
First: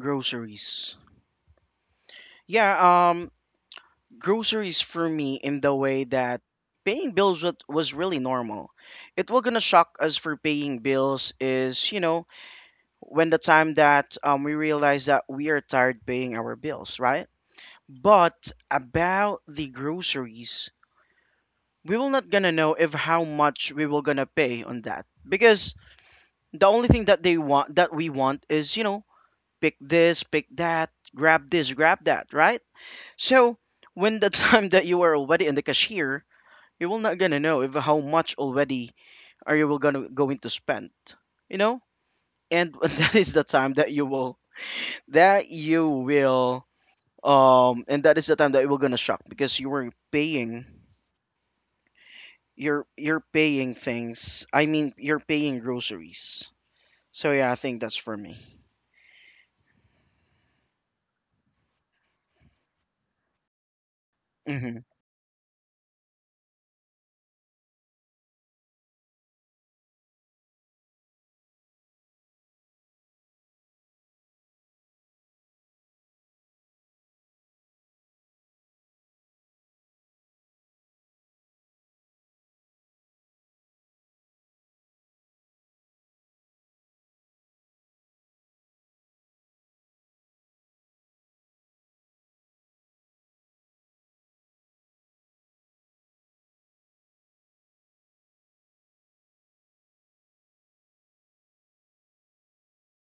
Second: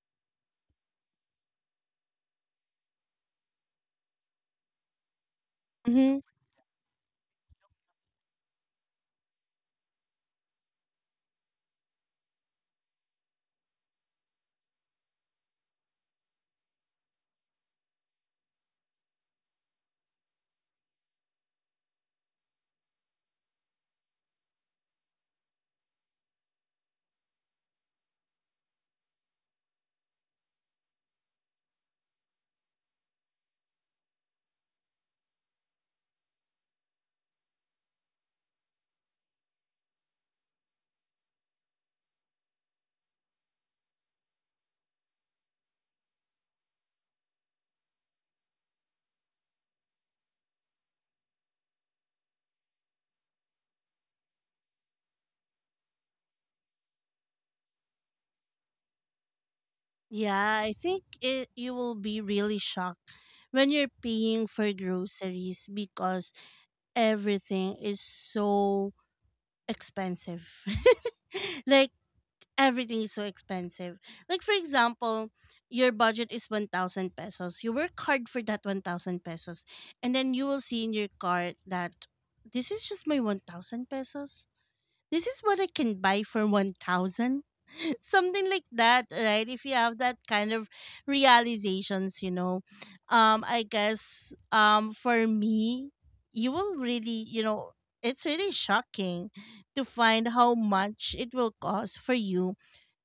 Groceries. Yeah, um, groceries for me in the way Mm-hmm. that paying bills was really normal. It will gonna shock us for paying bills is, you know, when the time that we realize that we are tired paying our bills, right? But about the groceries, we will not gonna know if how much we will gonna pay on that, because the only thing that they want that we want is, you know, pick this, pick that, grab this, grab that, right? So when the *laughs* time that you are already in the cashier, you will not gonna know if how much already are, you will gonna going to spend, you know. And *laughs* that is the time that you will and that is the time that you will gonna shock, because you were paying, you're paying things, I mean, you're paying groceries. So yeah, I think that's for me. Yeah, I think it, you will be really shocked when you're paying for Hmm. groceries because everything is so expensive. *laughs* Like everything is so expensive. Like for example, your budget is 1,000 pesos. You work hard for that 1,000 pesos, and then you will see in your cart that this is just my 1,000 pesos. This is what I can buy for 1,000, something like that, right? If you have that kind of realizations, you know, I guess, for me, you will really, you know, it's really shocking to find how much it will cost for you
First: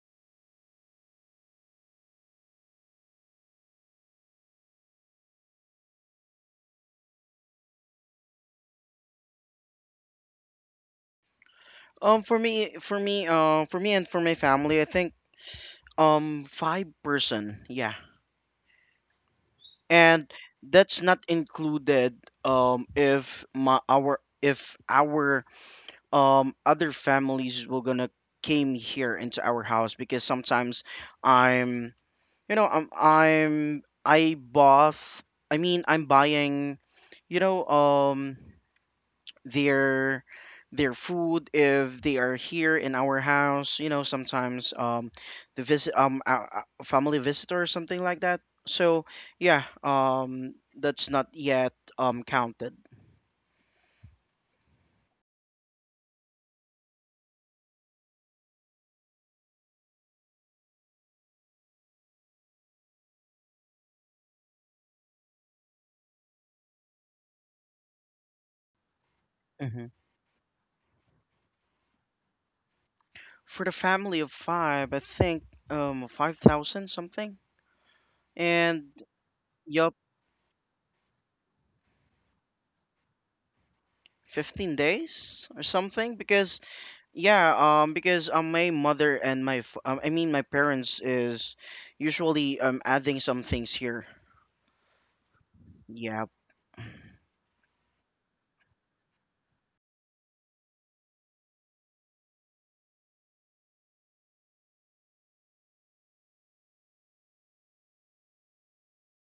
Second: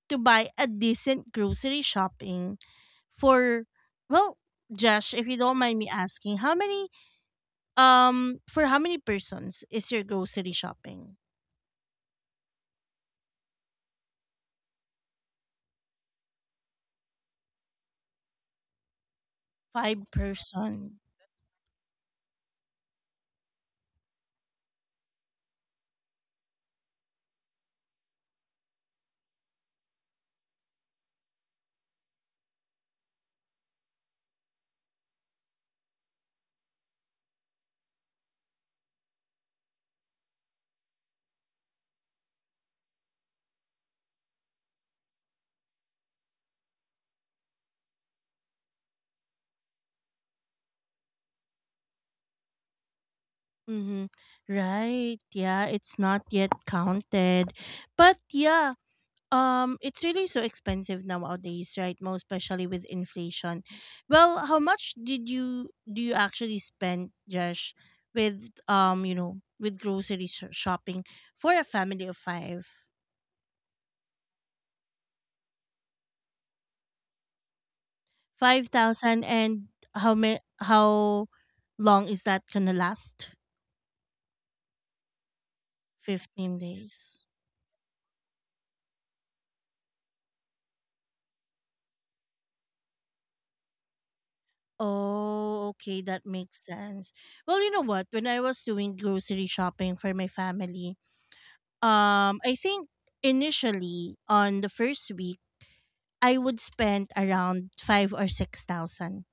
to buy a decent grocery shopping for, well, Josh, if you don't mind me asking, how many for how many persons is your grocery shopping? For me and for my family, I think five person, yeah. Five And person. that's not included if my our if our other families were gonna came here into our house, because sometimes I'm you know I'm I bought, I mean, I'm buying, you know, their their food if they are here in our house, you know, sometimes the visit, family visitor or something like that. So yeah, that's not yet counted. Mm-hmm. Right. Yeah, it's not yet counted. But yeah, it's really so expensive nowadays, right? Most especially with inflation. Well, how much did you do you actually spend, Josh, with you know, with Hmm. grocery shopping for a family of 5? For the family of five, I think 5,000 something. And 5,000 and yup. How long is that going to last? 15 days or something, 15 because days. yeah, because my mother and my I mean, my parents is usually adding some things here. Oh, okay, that Yeah. makes sense. Well, you know what? When I was doing grocery shopping for my family, I think initially on the first week, I would spend around five or six thousand.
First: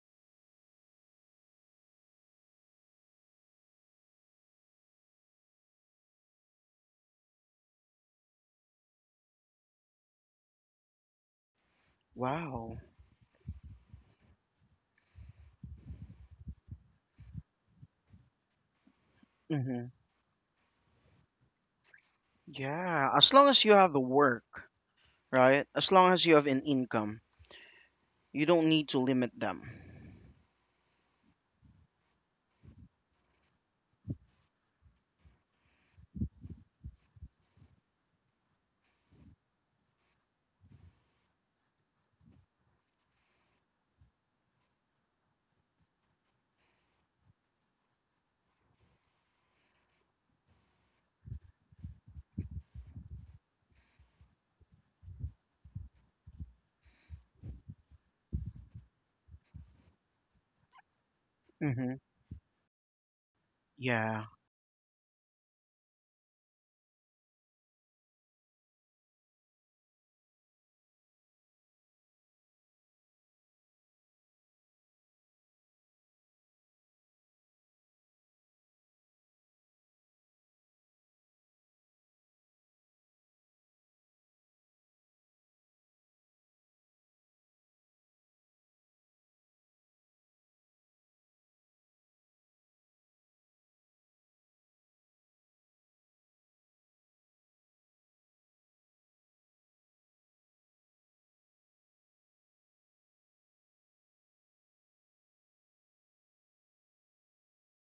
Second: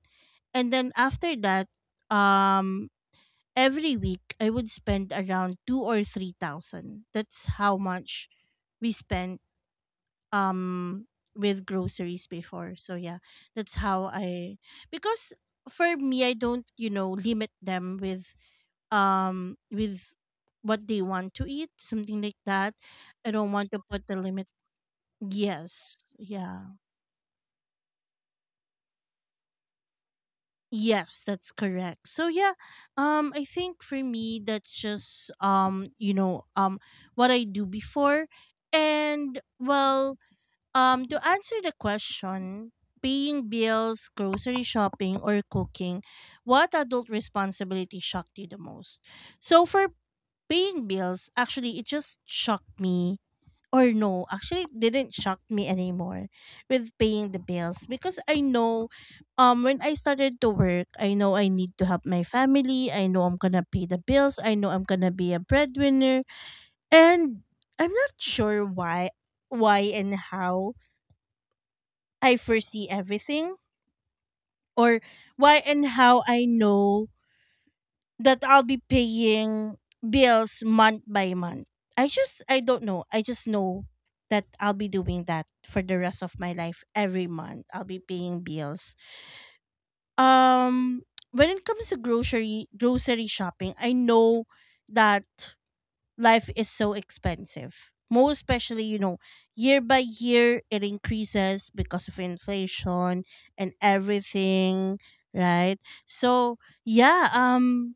And then after that, um, every week I would spend around two or three thousand. That's how much we spend um with groceries before. Wow. So yeah, that's how I, because for me I don't, you know, limit them with um Hmm. with what they want to eat, something like that. Yeah. I As long don't as want you to have the put the work, limit. right? As Yes. long as you have an Yeah. income, you don't need to limit them. Yes, that's correct. So yeah, I think for me that's just you know, what I do before. And well, to answer the question, paying bills, grocery shopping, or cooking, what adult responsibility shocked you the most? So for paying bills, actually, it just shocked me. Or no, actually, it didn't shock me anymore with paying the bills because I know, when I started to work, I know I need to Hmm. help my family. I know I'm gonna pay the Yeah. bills. I know I'm gonna be a breadwinner, and I'm not sure why and how I foresee everything, or why and how I know that I'll be paying bills month by month. I just I don't know. I just know that I'll be doing that for the rest of my life. Every month, I'll be paying bills. Um when it comes to grocery shopping, I know that life is so expensive. Most especially, you know, year by year it increases because of inflation and everything, right? So yeah,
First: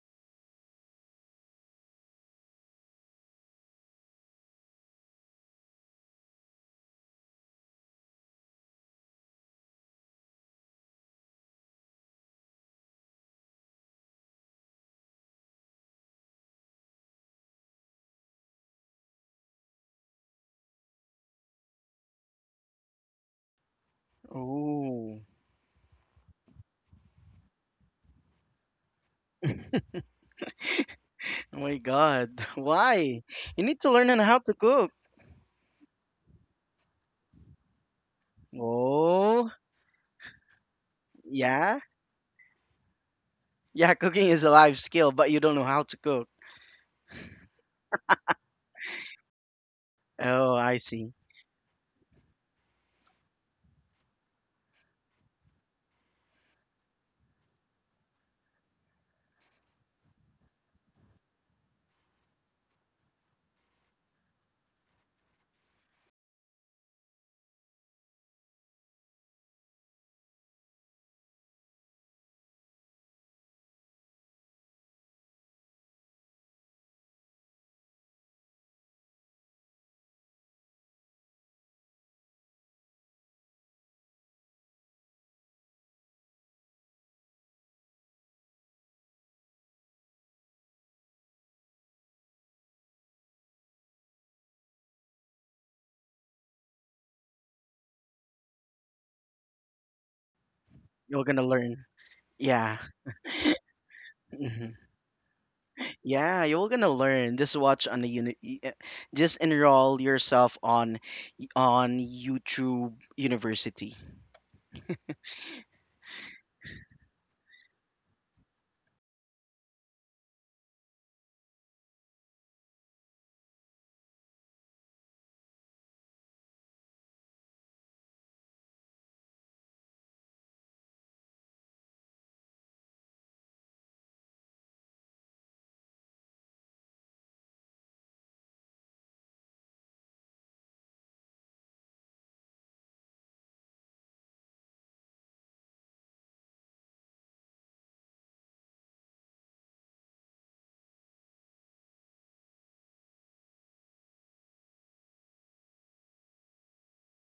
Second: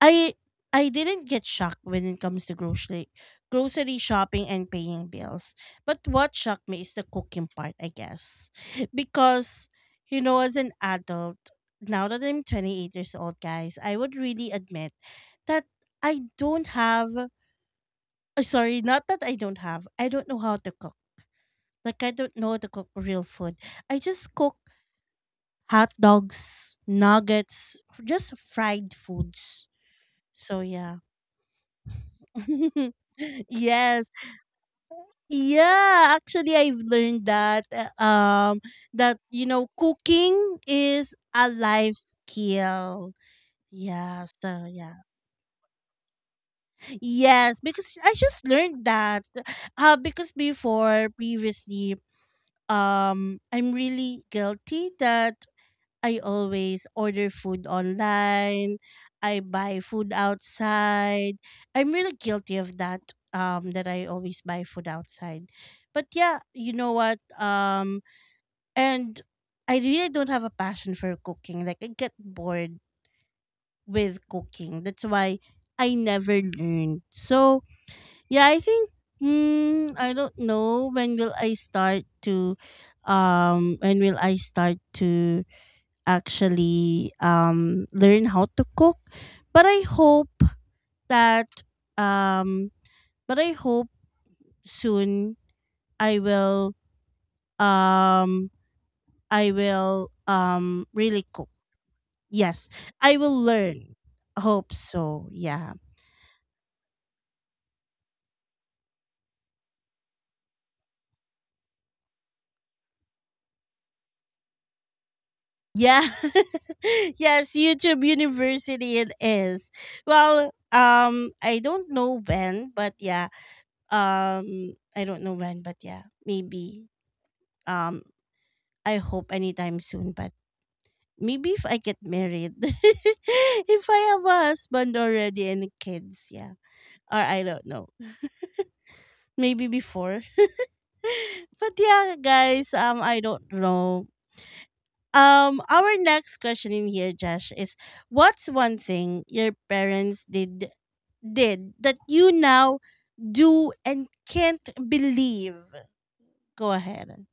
I I didn't get shocked when it comes to grocery shopping and paying bills. But what shocked me is the cooking part, I guess, *laughs* because you know, as an adult, now that I'm 28 years old, guys, I would really admit that I don't have sorry, not that I don't have. I don't know how to cook. Like I don't know how to cook real food. I just cook Oh. hot dogs, nuggets, just fried foods. So yeah. Oh my God. *laughs* *laughs* Why? You need to learn Yes. on how to cook. Yeah, actually I've learned that that you Oh. know cooking is a Yeah. life skill. Yeah. Yeah, Cooking is a so life yeah. skill, but you don't know how to cook. Yes, because I just learned that because Oh, I before, see. previously, I'm really guilty that I always order food online. I buy food outside. I'm really guilty of that, that I always buy food outside. But yeah, you know what, and I really don't have a passion for cooking. Like I get bored with cooking. That's why I never learned. So yeah, I think mm, I don't know when will I start to um when will I start to actually learn how to cook. But I hope that um but I hope soon I will um You're really gonna cook. learn. Yes, Yeah. I will learn. Hope Hmm. so. Yeah. Yeah. You're gonna learn. Just watch on the unit. Just enroll yourself on YouTube University. Yeah. *laughs* Yes, YouTube University it is. Well, I don't know when, but yeah. I don't know when, but yeah. Maybe um I hope anytime soon, but maybe if I get married. *laughs* If I have a husband already and kids, yeah. Or I don't know. Maybe before. *laughs* But yeah, guys, I don't know. Our next question in here, Josh, is what's one thing your parents did that you now do and can't believe? Go ahead.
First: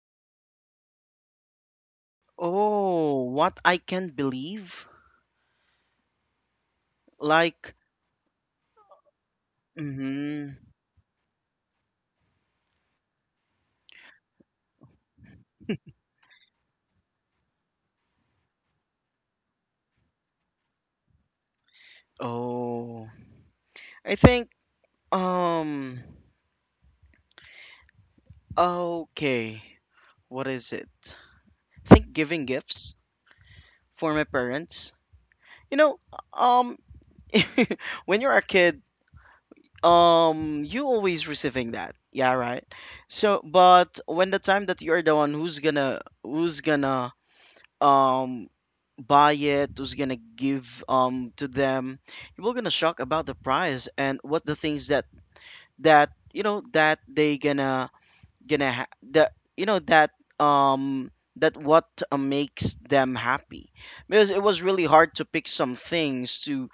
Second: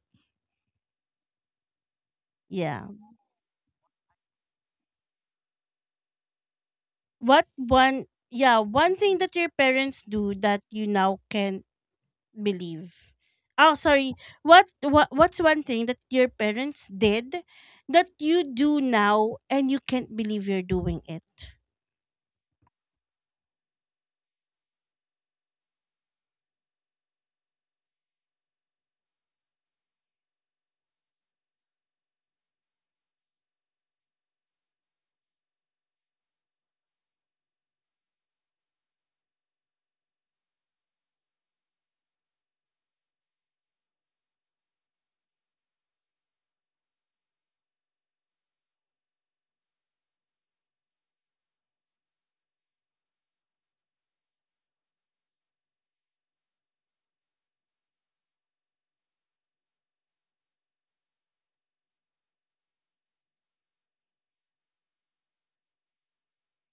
Yeah. Oh, what I can believe? What Like, one, yeah, one thing that your parents do mm-hmm. that you now can't believe. Oh, sorry. What what's one thing that your parents did that you do now and you can't believe you're doing it? Oh, I think, um, okay, what is it? I think giving gifts for my parents. You know, um, *laughs* when you're a kid, you always receiving that. Yeah, right. So, but when the time that you're the one who's gonna um buy it, who's gonna give to them, we're gonna shock about the price and what the things that you know that they gonna that you know that um that what makes them happy, because it was really hard to pick some things to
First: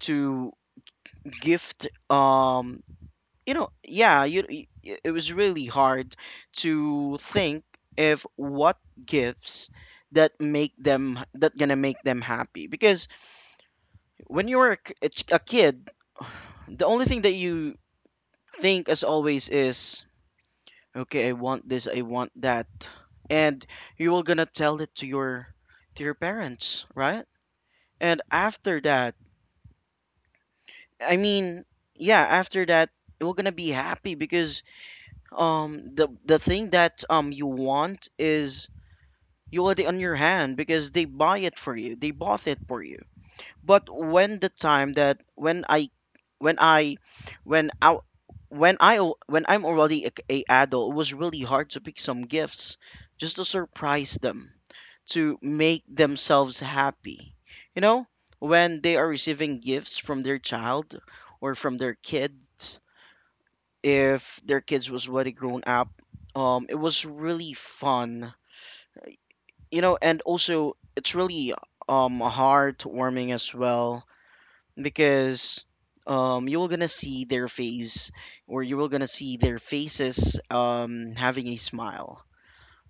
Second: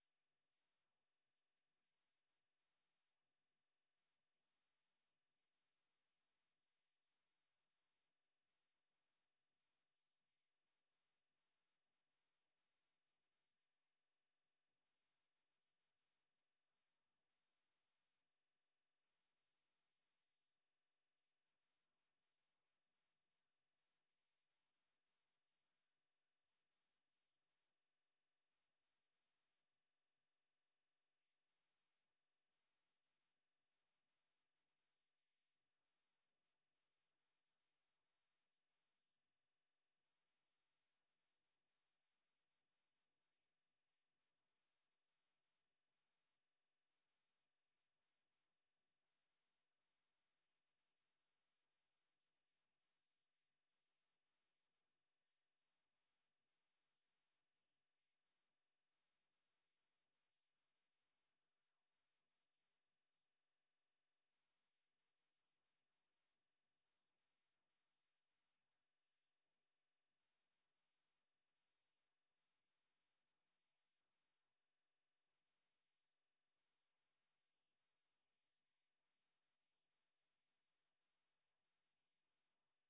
to gift. Yeah, you it was really hard to think if what gifts that make them, that gonna make them happy, because when you were a k- a ch- a kid, the only thing that you think as always is okay, I want this, I want that, and you were gonna tell it to your parents, right? And after that, I mean, yeah, after that, we're gonna be happy because the thing that you want is you already on your hand, because they buy it for you, they bought it for you. But when the time that when i when i when when I'm already a adult, it was really hard to pick some gifts just to surprise them, to make themselves happy, you know, when they are receiving gifts from their child or from their kids, if their kids was already grown up. It was really fun, you know, and also it's really heartwarming as well, because you were gonna see their face, or you were gonna see their faces having a smile.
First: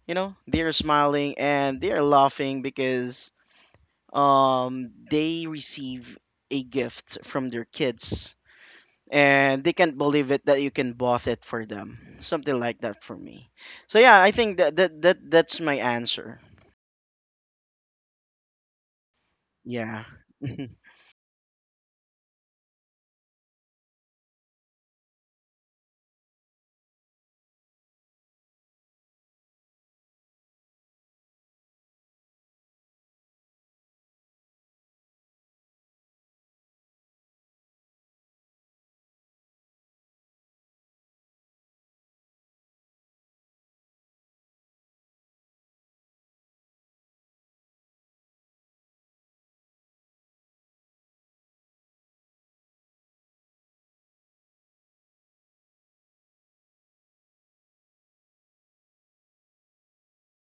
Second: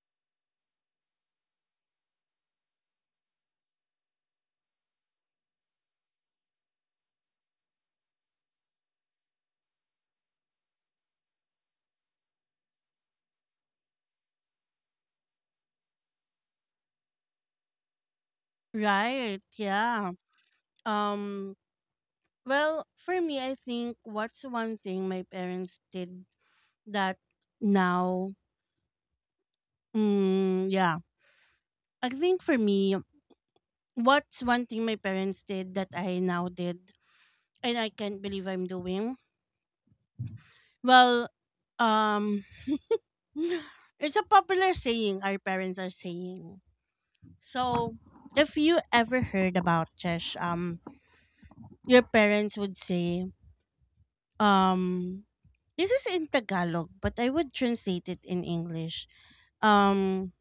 You know, they're smiling and they're laughing because they receive a gift from their kids, and they can't believe it that you can bought it for them. Something like that for me. So yeah, I think that's my answer. Right. Yeah. Yeah. *laughs* Um Well, for me, I think what's one thing my parents did that now, mm, yeah. I think for me, what's one thing my parents did that I now did and I can't believe I'm doing? Well, um, *sighs* it's a popular saying our parents are saying. So, if you ever heard about Chesh, your parents would say, um, this is in Tagalog, but I would translate it in English. Um,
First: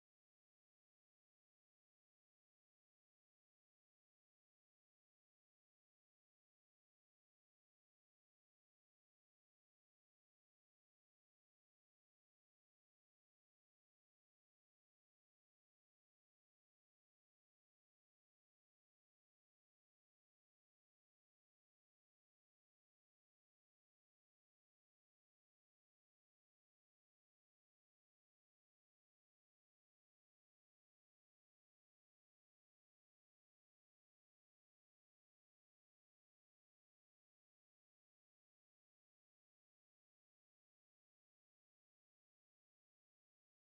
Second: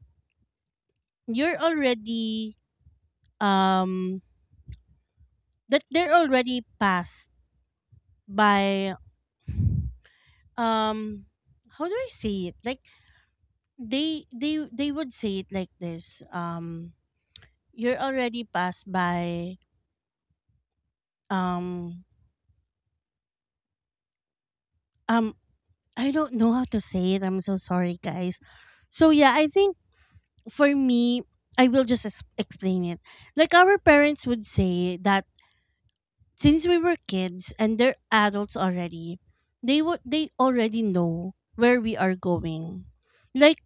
you're already um that they're already passed by um how do I say it? Like they would say it like this. You're already passed by um um I don't know how to say it. I'm so sorry guys. So yeah, I think for me I will just explain it. Like our parents would say that since we were kids and they're adults already, they already know where we are going. Like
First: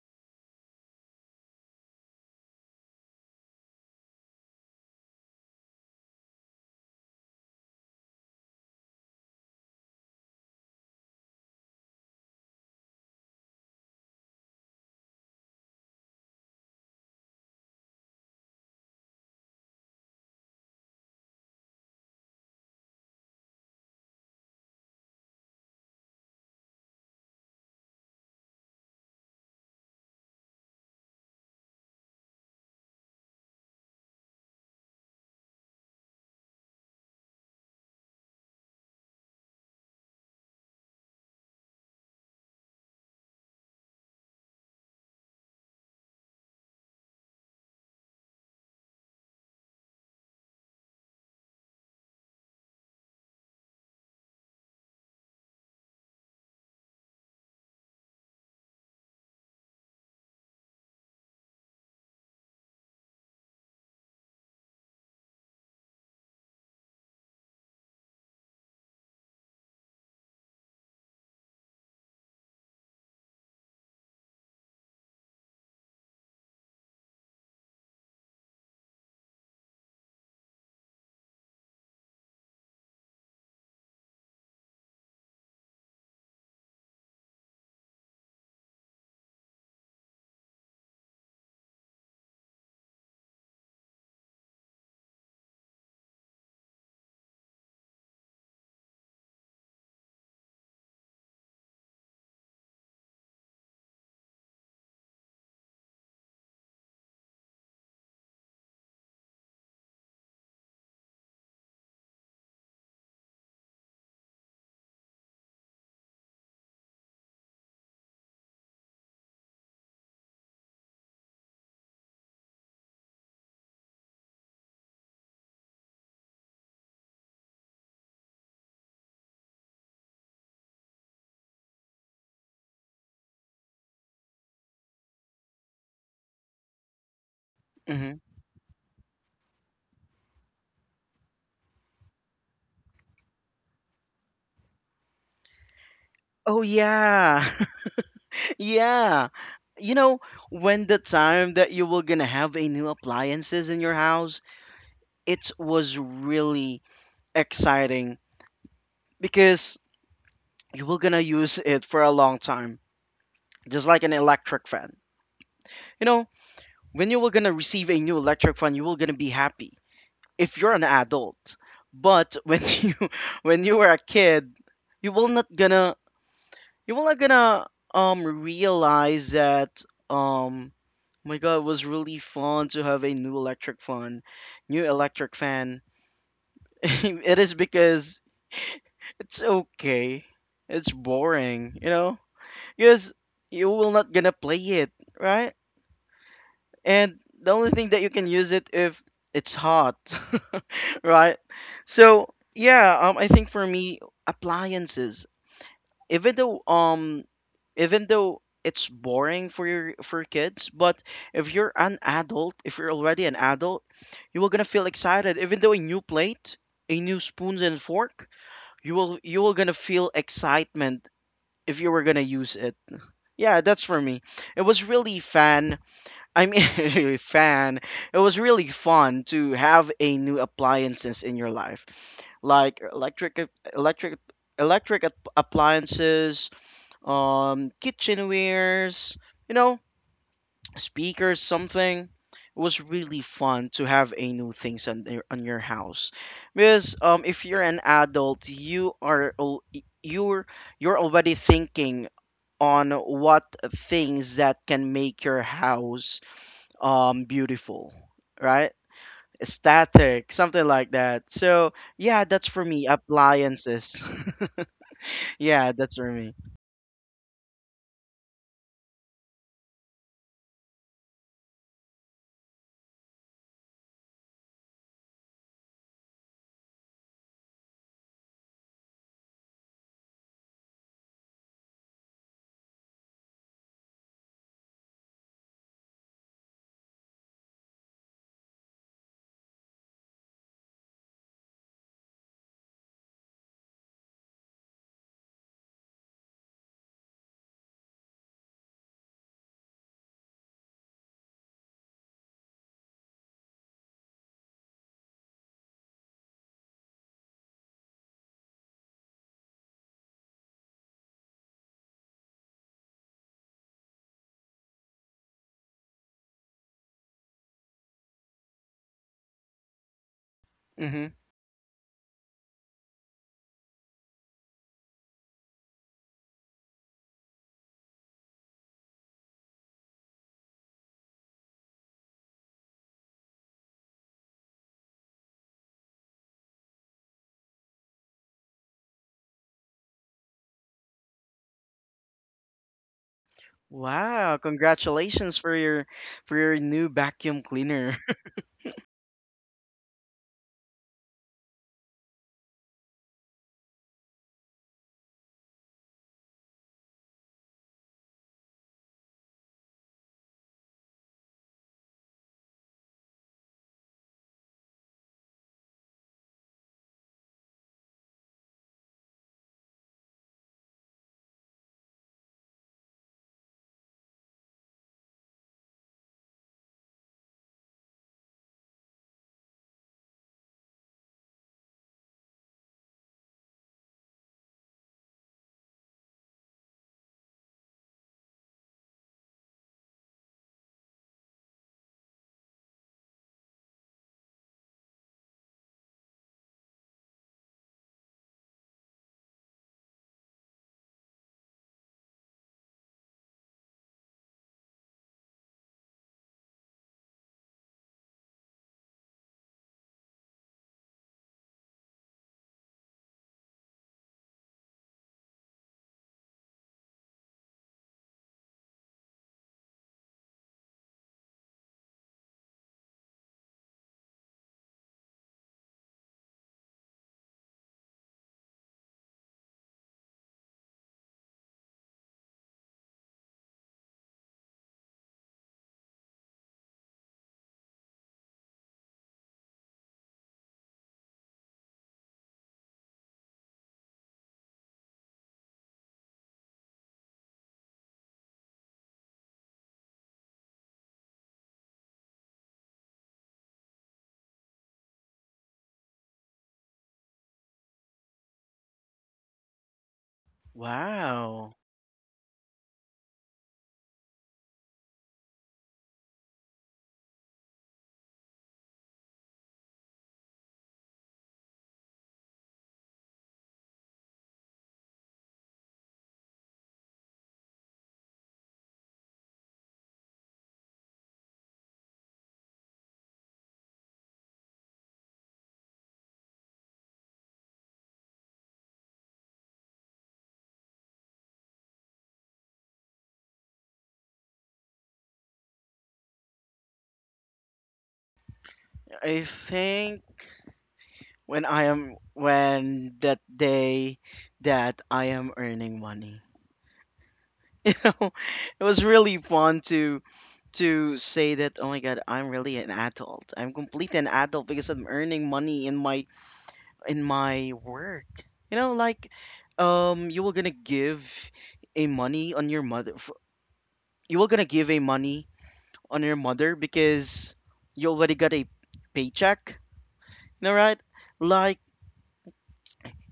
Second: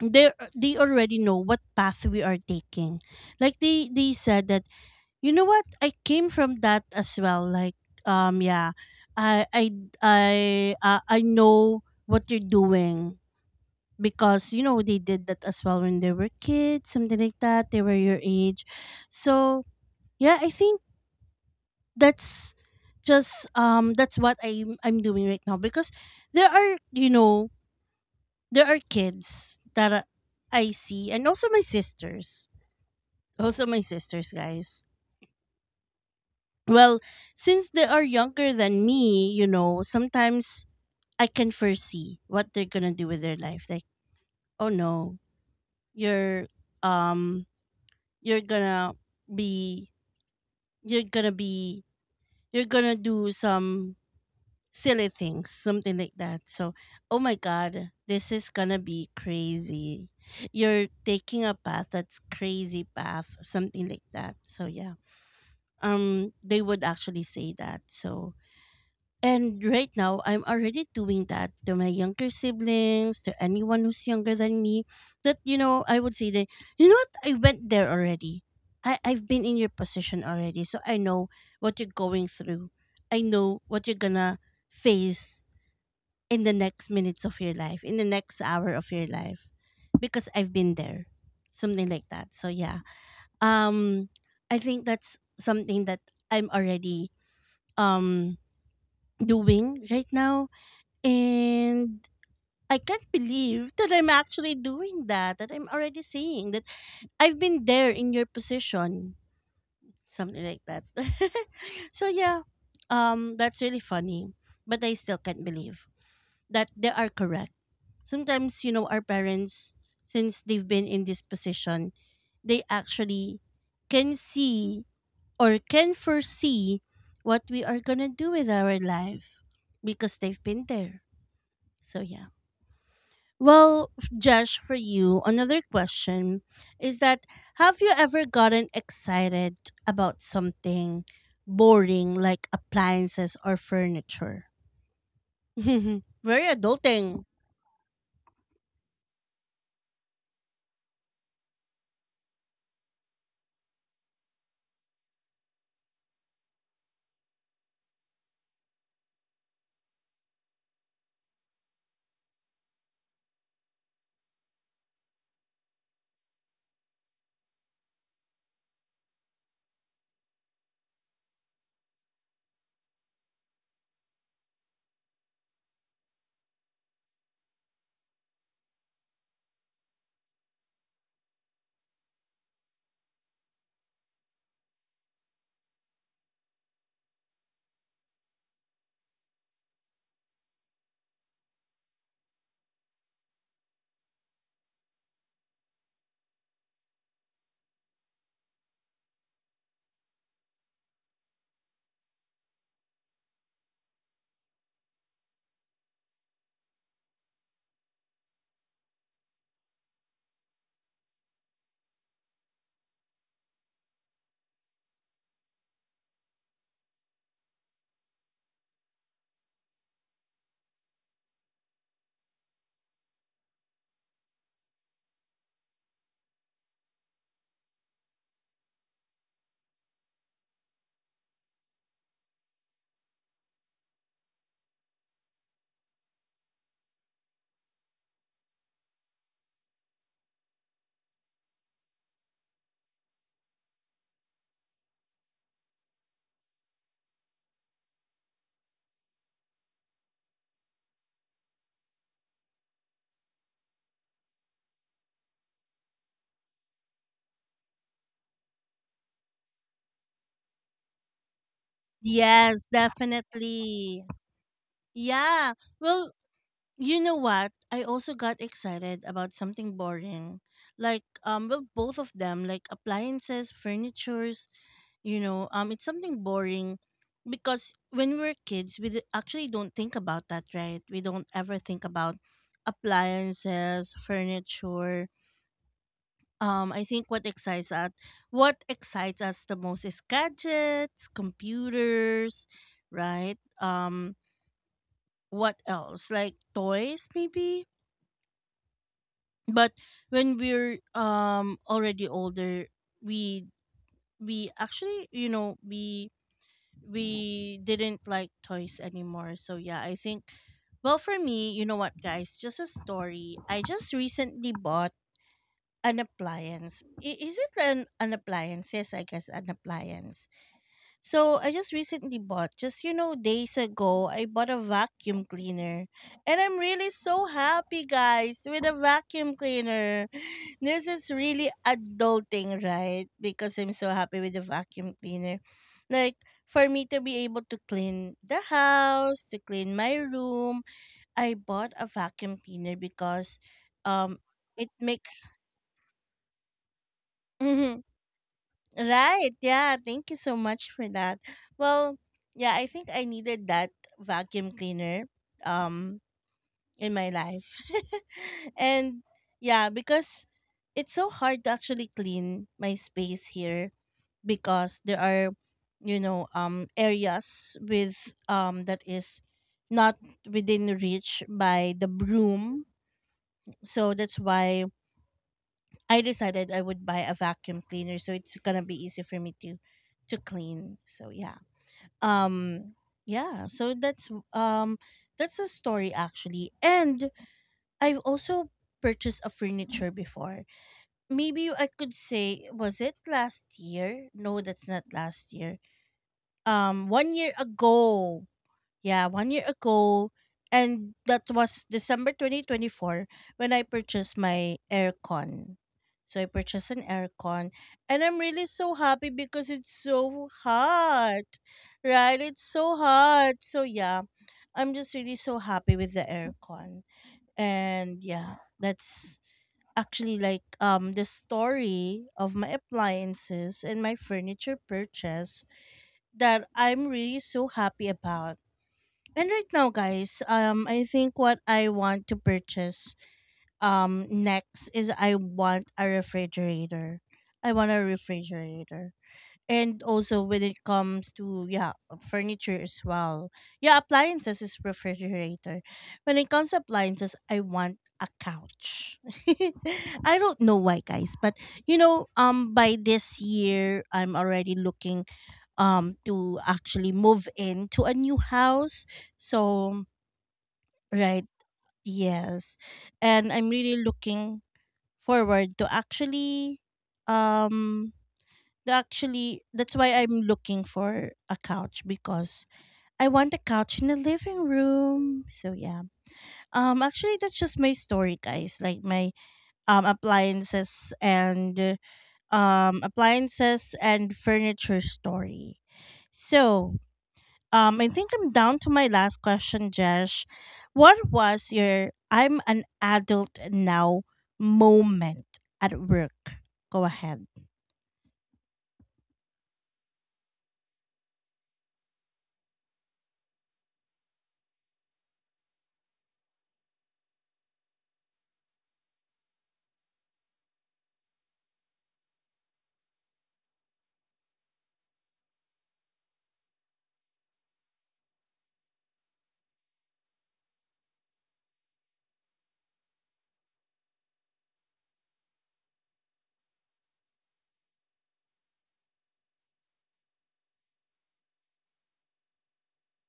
they already know what path we are taking. Like they said that you know what I came from that as well. Like yeah, I I I I know what you're doing because you know they did that as well when they were kids, something like that. They were your age, so yeah, I think that's just that's what I'm doing right now because there are you know there are kids that I see and also my sisters guys well since they are younger than me you know sometimes I can foresee what they're gonna do with their life. Like oh no, you're um you're gonna be you're gonna be you're gonna do some silly things, something like that. So, oh my God, this is gonna be crazy. You're taking a path that's crazy path, something like that. So yeah, they would actually say that. So and right now, I'm already doing that to my younger siblings, to anyone who's younger than me. That you know, I would say that you know what, I went there already. I've been in your position already, so I know what you're going through. I know what you're gonna face in the next minutes of your life, in the next hour of your life, because I've been there, something like that. So yeah, um, I think that's something that I'm already um doing right now, and I can't believe that I'm actually doing that. That I'm already saying that I've been there in your position, something like that. *laughs* So yeah, that's really funny, but I still can't believe that they are correct sometimes. You know, our parents, since they've been in this position, they actually can see or can foresee what we are gonna do with our life because they've been there. So yeah. Well Josh, for you another question is that, have you hmm ever gotten excited about something boring like appliances or furniture? *laughs* Very Oh adulting. yeah. *laughs* Yeah. You know, when the time that you were gonna have a new appliances in your house, it was really exciting, because you were gonna use it for a long time, just like an electric fan. You know, when you were gonna receive a new electric fan, you were gonna be happy if you're an adult. But when *laughs* you were a kid, you will not gonna you will not gonna realize that um oh my god, it was really fun to have a new electric fan, new electric fan. *laughs* It is because it's okay. It's boring, you know? Because you will not gonna play it, right? And the only thing that you can use it if it's hot. *laughs* Right? So yeah, I think for me, appliances, even though um, even though it's boring for your for kids, but if you're an adult, if you're already an adult, you will gonna feel excited. Even though a new plate, a new spoons and fork, you will gonna feel excitement if you were gonna use it. Yeah, that's for me. It was really fun. *laughs* Really fan. It was really fun to have a new appliances in your life, like electric, electric ap- appliances, kitchenwares, you know, speakers, something. It was really fun to have a new things on your house, because if you're an adult, you're you're already thinking on what things that can make your house beautiful, right, static, something like that. So yeah, that's for Yes, me, definitely. appliances. *laughs* Yeah. Yeah, that's for Well, me. you know what? I also got excited about something boring. Like well both of them, like appliances, furnitures, you know, it's something boring because when we were kids we actually don't think about that, right? We don't ever think about appliances, furniture. I think what excites us the most is gadgets, computers, right? What else? Like toys maybe? But when we're already older, we actually, you know, we didn't like toys anymore. So yeah, I think well for me, you know what guys, just a story. I just recently bought an appliance. Is it an appliance? Yes, I guess an appliance. Hmm So I just recently bought, just you know, days ago, I bought a vacuum cleaner. And I'm really so happy, guys, with a vacuum cleaner. *sighs* This is really adulting, right? Because I'm so happy with the vacuum cleaner. Like, for me to be able to clean the house, to clean my room, I bought a vacuum cleaner because um Wow, it makes congratulations for your new vacuum *laughs* cleaner. Right. Yeah. Thank you so much for that. Well, yeah, I think I needed that vacuum cleaner um in my life. *laughs* And yeah, because it's so hard to actually clean my space here because there are you know areas with that is not within reach by the broom. So that's why I decided I would buy a vacuum cleaner so it's gonna be easy for me to clean. So yeah. Um yeah, so that's a story actually. And I've also purchased a furniture before. Maybe I could say was it last year? No, that's not last year. 1 year ago. Yeah, 1 year ago, and that was December 2024 when I purchased my aircon. So I purchased an aircon, and I'm really so happy because it's so hot, right? It's so hot. So yeah, I'm just really so happy with the aircon, and yeah, that's actually like the story of my appliances and my furniture purchase that I'm really so happy about. And right now, guys, I think what I want to purchase next is I want a refrigerator. I want a refrigerator. And also when it comes to yeah, furniture as well. Yeah, appliances is refrigerator. When it comes to appliances, I want a couch. *laughs* I don't know why guys, but you know, by this year I'm already looking to actually move into a new house. So *laughs* Right. Wow. Yes. And I'm really looking forward to actually um that's why I'm looking for a couch because I want a couch in the living room. So yeah. Actually that's just my story guys. Like my appliances and furniture story. So I think I'm down to my last question, Jesh. What was your I'm an adult now moment at work? Go ahead. I think when that day that I am earning money, *laughs* you know, it was really fun to say that oh my god, I'm really an adult, I'm complete an adult, because I'm earning money in my work. You know, like you were gonna give a money on your you were gonna give a money on your mother, because you already got a paycheck. You know, right? Like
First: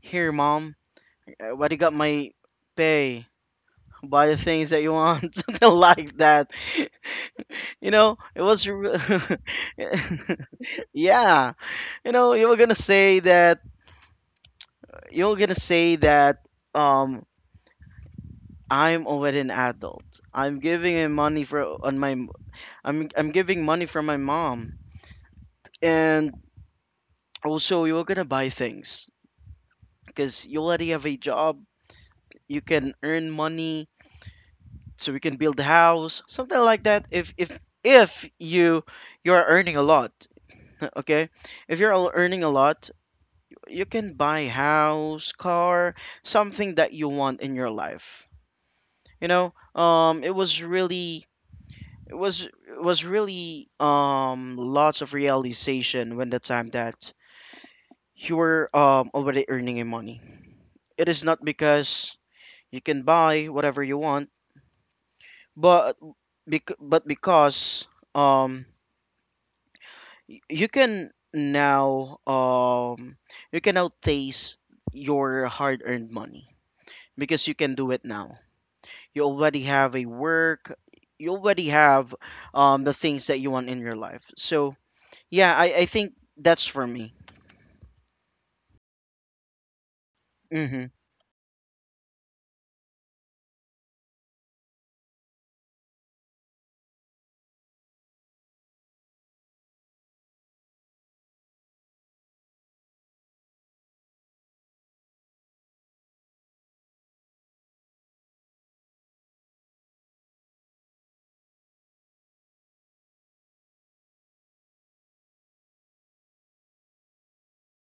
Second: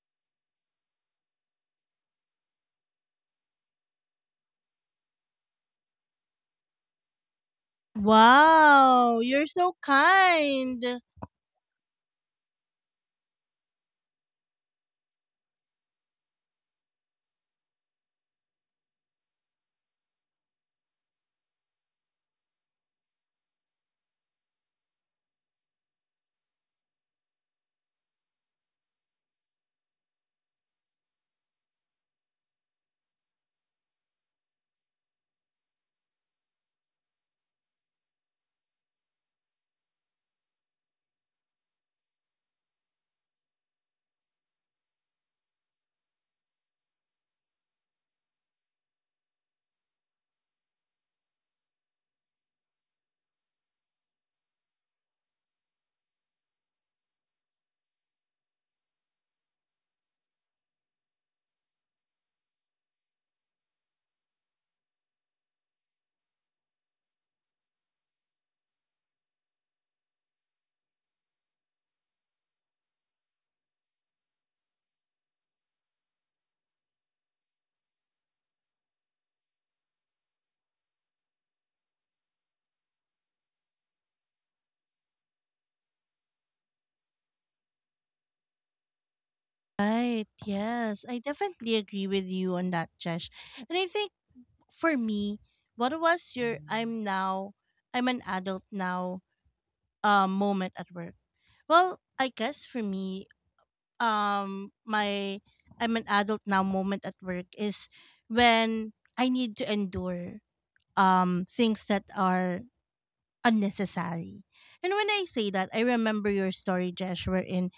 here mom, I already got my pay. Buy the things that you want, *laughs* something like that. You know, it was re- Wow, you're so *laughs* kind. Yeah. You know, you were gonna say that um I'm already an adult. I'm giving him money for on my I'm giving money from my mom. And also you're gonna buy things because you already have a job. You can earn money so we can build a house, something like that. If you you're earning a lot, *laughs* okay? If you're al- earning a lot, you can buy house, car, something that you want in your life. You know, it was really. It was really lots of realization when the time that you were already earning your money. It is not because you can buy whatever you want, but but because um y- you can now um you can now taste your hard-earned money, because you can do it now. You already have a work. You already have the things that you want in your life. So yeah, I think that's for me. Right. Mm-hmm. Yes. I definitely agree with you on that, Chesh. And I think for me, what was your I'm an adult now moment at work? Well, I guess for me, my I'm an adult now moment at work is when I need to endure things that are unnecessary. And when I say that, I remember your story, Jesh, wherein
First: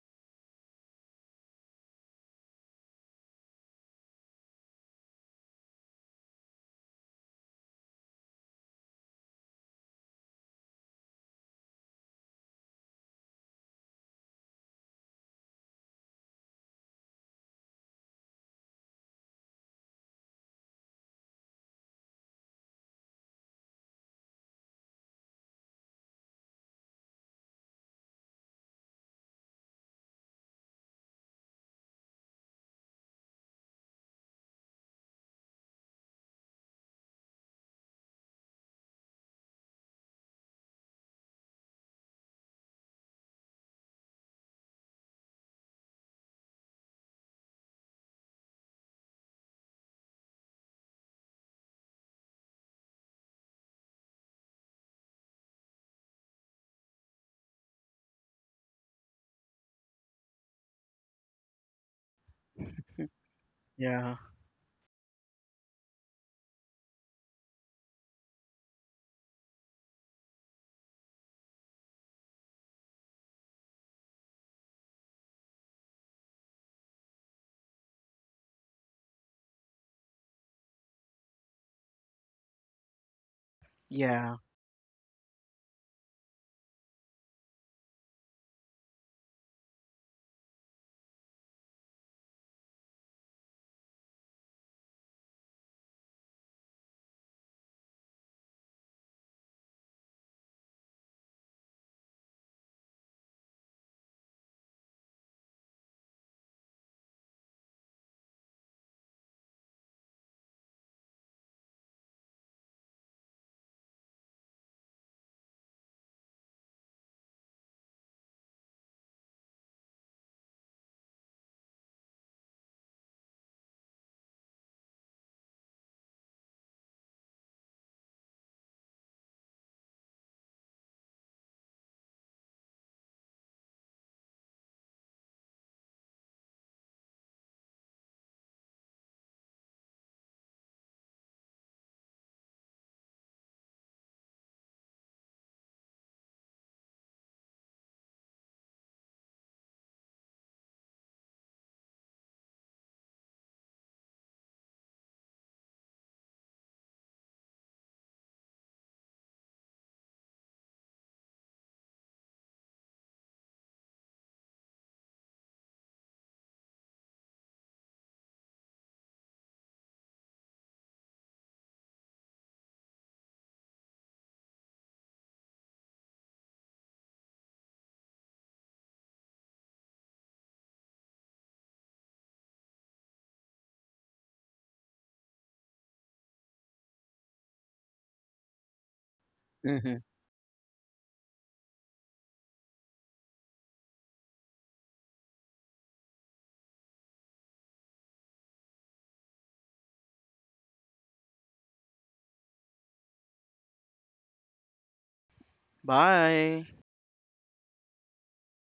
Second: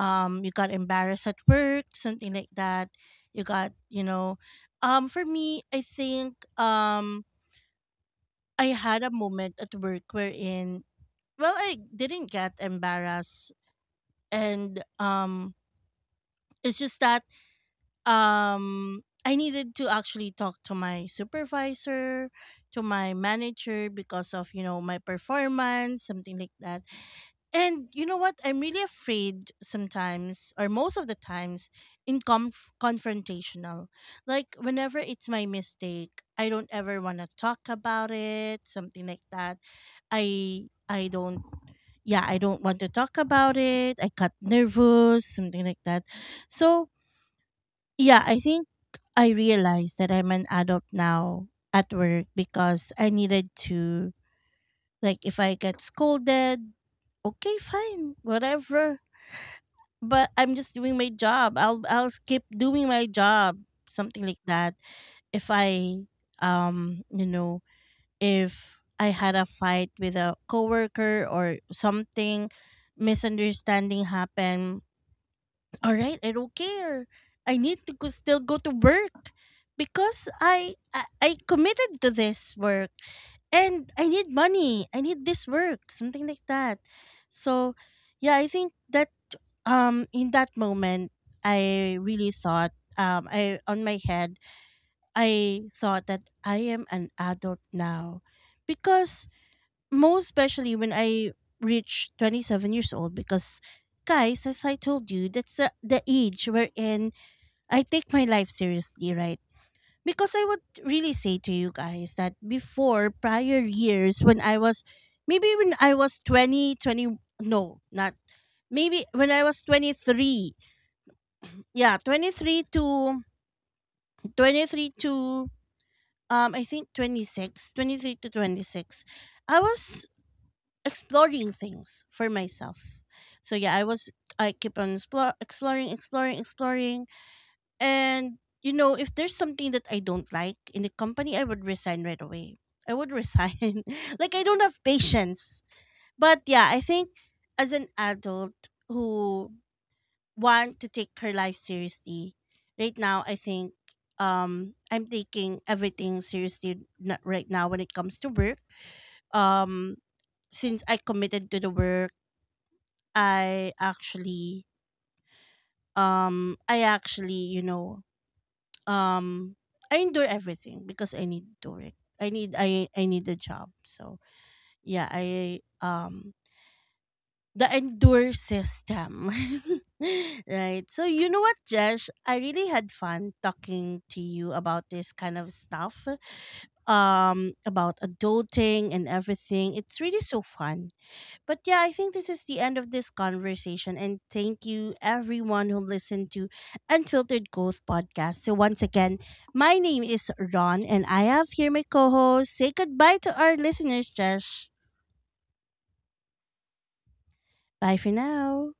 you got embarrassed at work, something like that. You got, you know, for me, I think I had a moment at work wherein well, I didn't get embarrassed and it's just that I needed to actually talk to my supervisor, to my manager because of, you know, my performance, something like that. And you know what? I'm really afraid sometimes, or most of the times, in confrontational. Like, whenever it's my mistake, I don't ever want to talk about it, something like that. I don't, yeah, I don't want to talk about it. I got nervous, something like that. So, yeah, I think I realized that I'm an adult now at work because I needed to, like, if I get scolded, okay, fine, whatever, but I'm just doing my job. I'll keep doing my job, Yeah. something like that. If I you know if I had a fight with a coworker or something, misunderstanding happened, all right, I don't care, I need to go, still go to work because I committed to this work and I need Yeah. money, I need this work, something like that. So yeah, I think that in that moment I really thought I on my head I thought that I am an adult now because most especially when I reach 27 years old because guys as I told you that's the age wherein I take my life seriously, right? Because I would really say to you guys that before prior years when I was maybe when I was 20, 20, no not maybe when I was 23. Yeah, 23 to I think 23 to 26 I was exploring things for myself. So yeah, I was I keep on exploring, and you know if there's something that I don't like in the company, I would resign right away. I would resign. *laughs* Like I don't have patience. But yeah, I think as an adult who want to take her life seriously, right now I think I'm taking everything seriously right now when it comes to work. Um since I committed to the work I actually I actually, you know, um I endure everything because I need to work. I need a job. So yeah, I the endure system. *laughs* Right. So you know what, Jesh? I really had fun talking to you about this kind of stuff. About adulting and everything. Mm-hmm. It's really so fun. But yeah, I think this is the end of this conversation. And thank you, everyone who listened to Unfiltered Growth Podcast. So, once again, my name is Ron, and I have here my co host. Say goodbye to our listeners, Josh. Bye. Bye for now.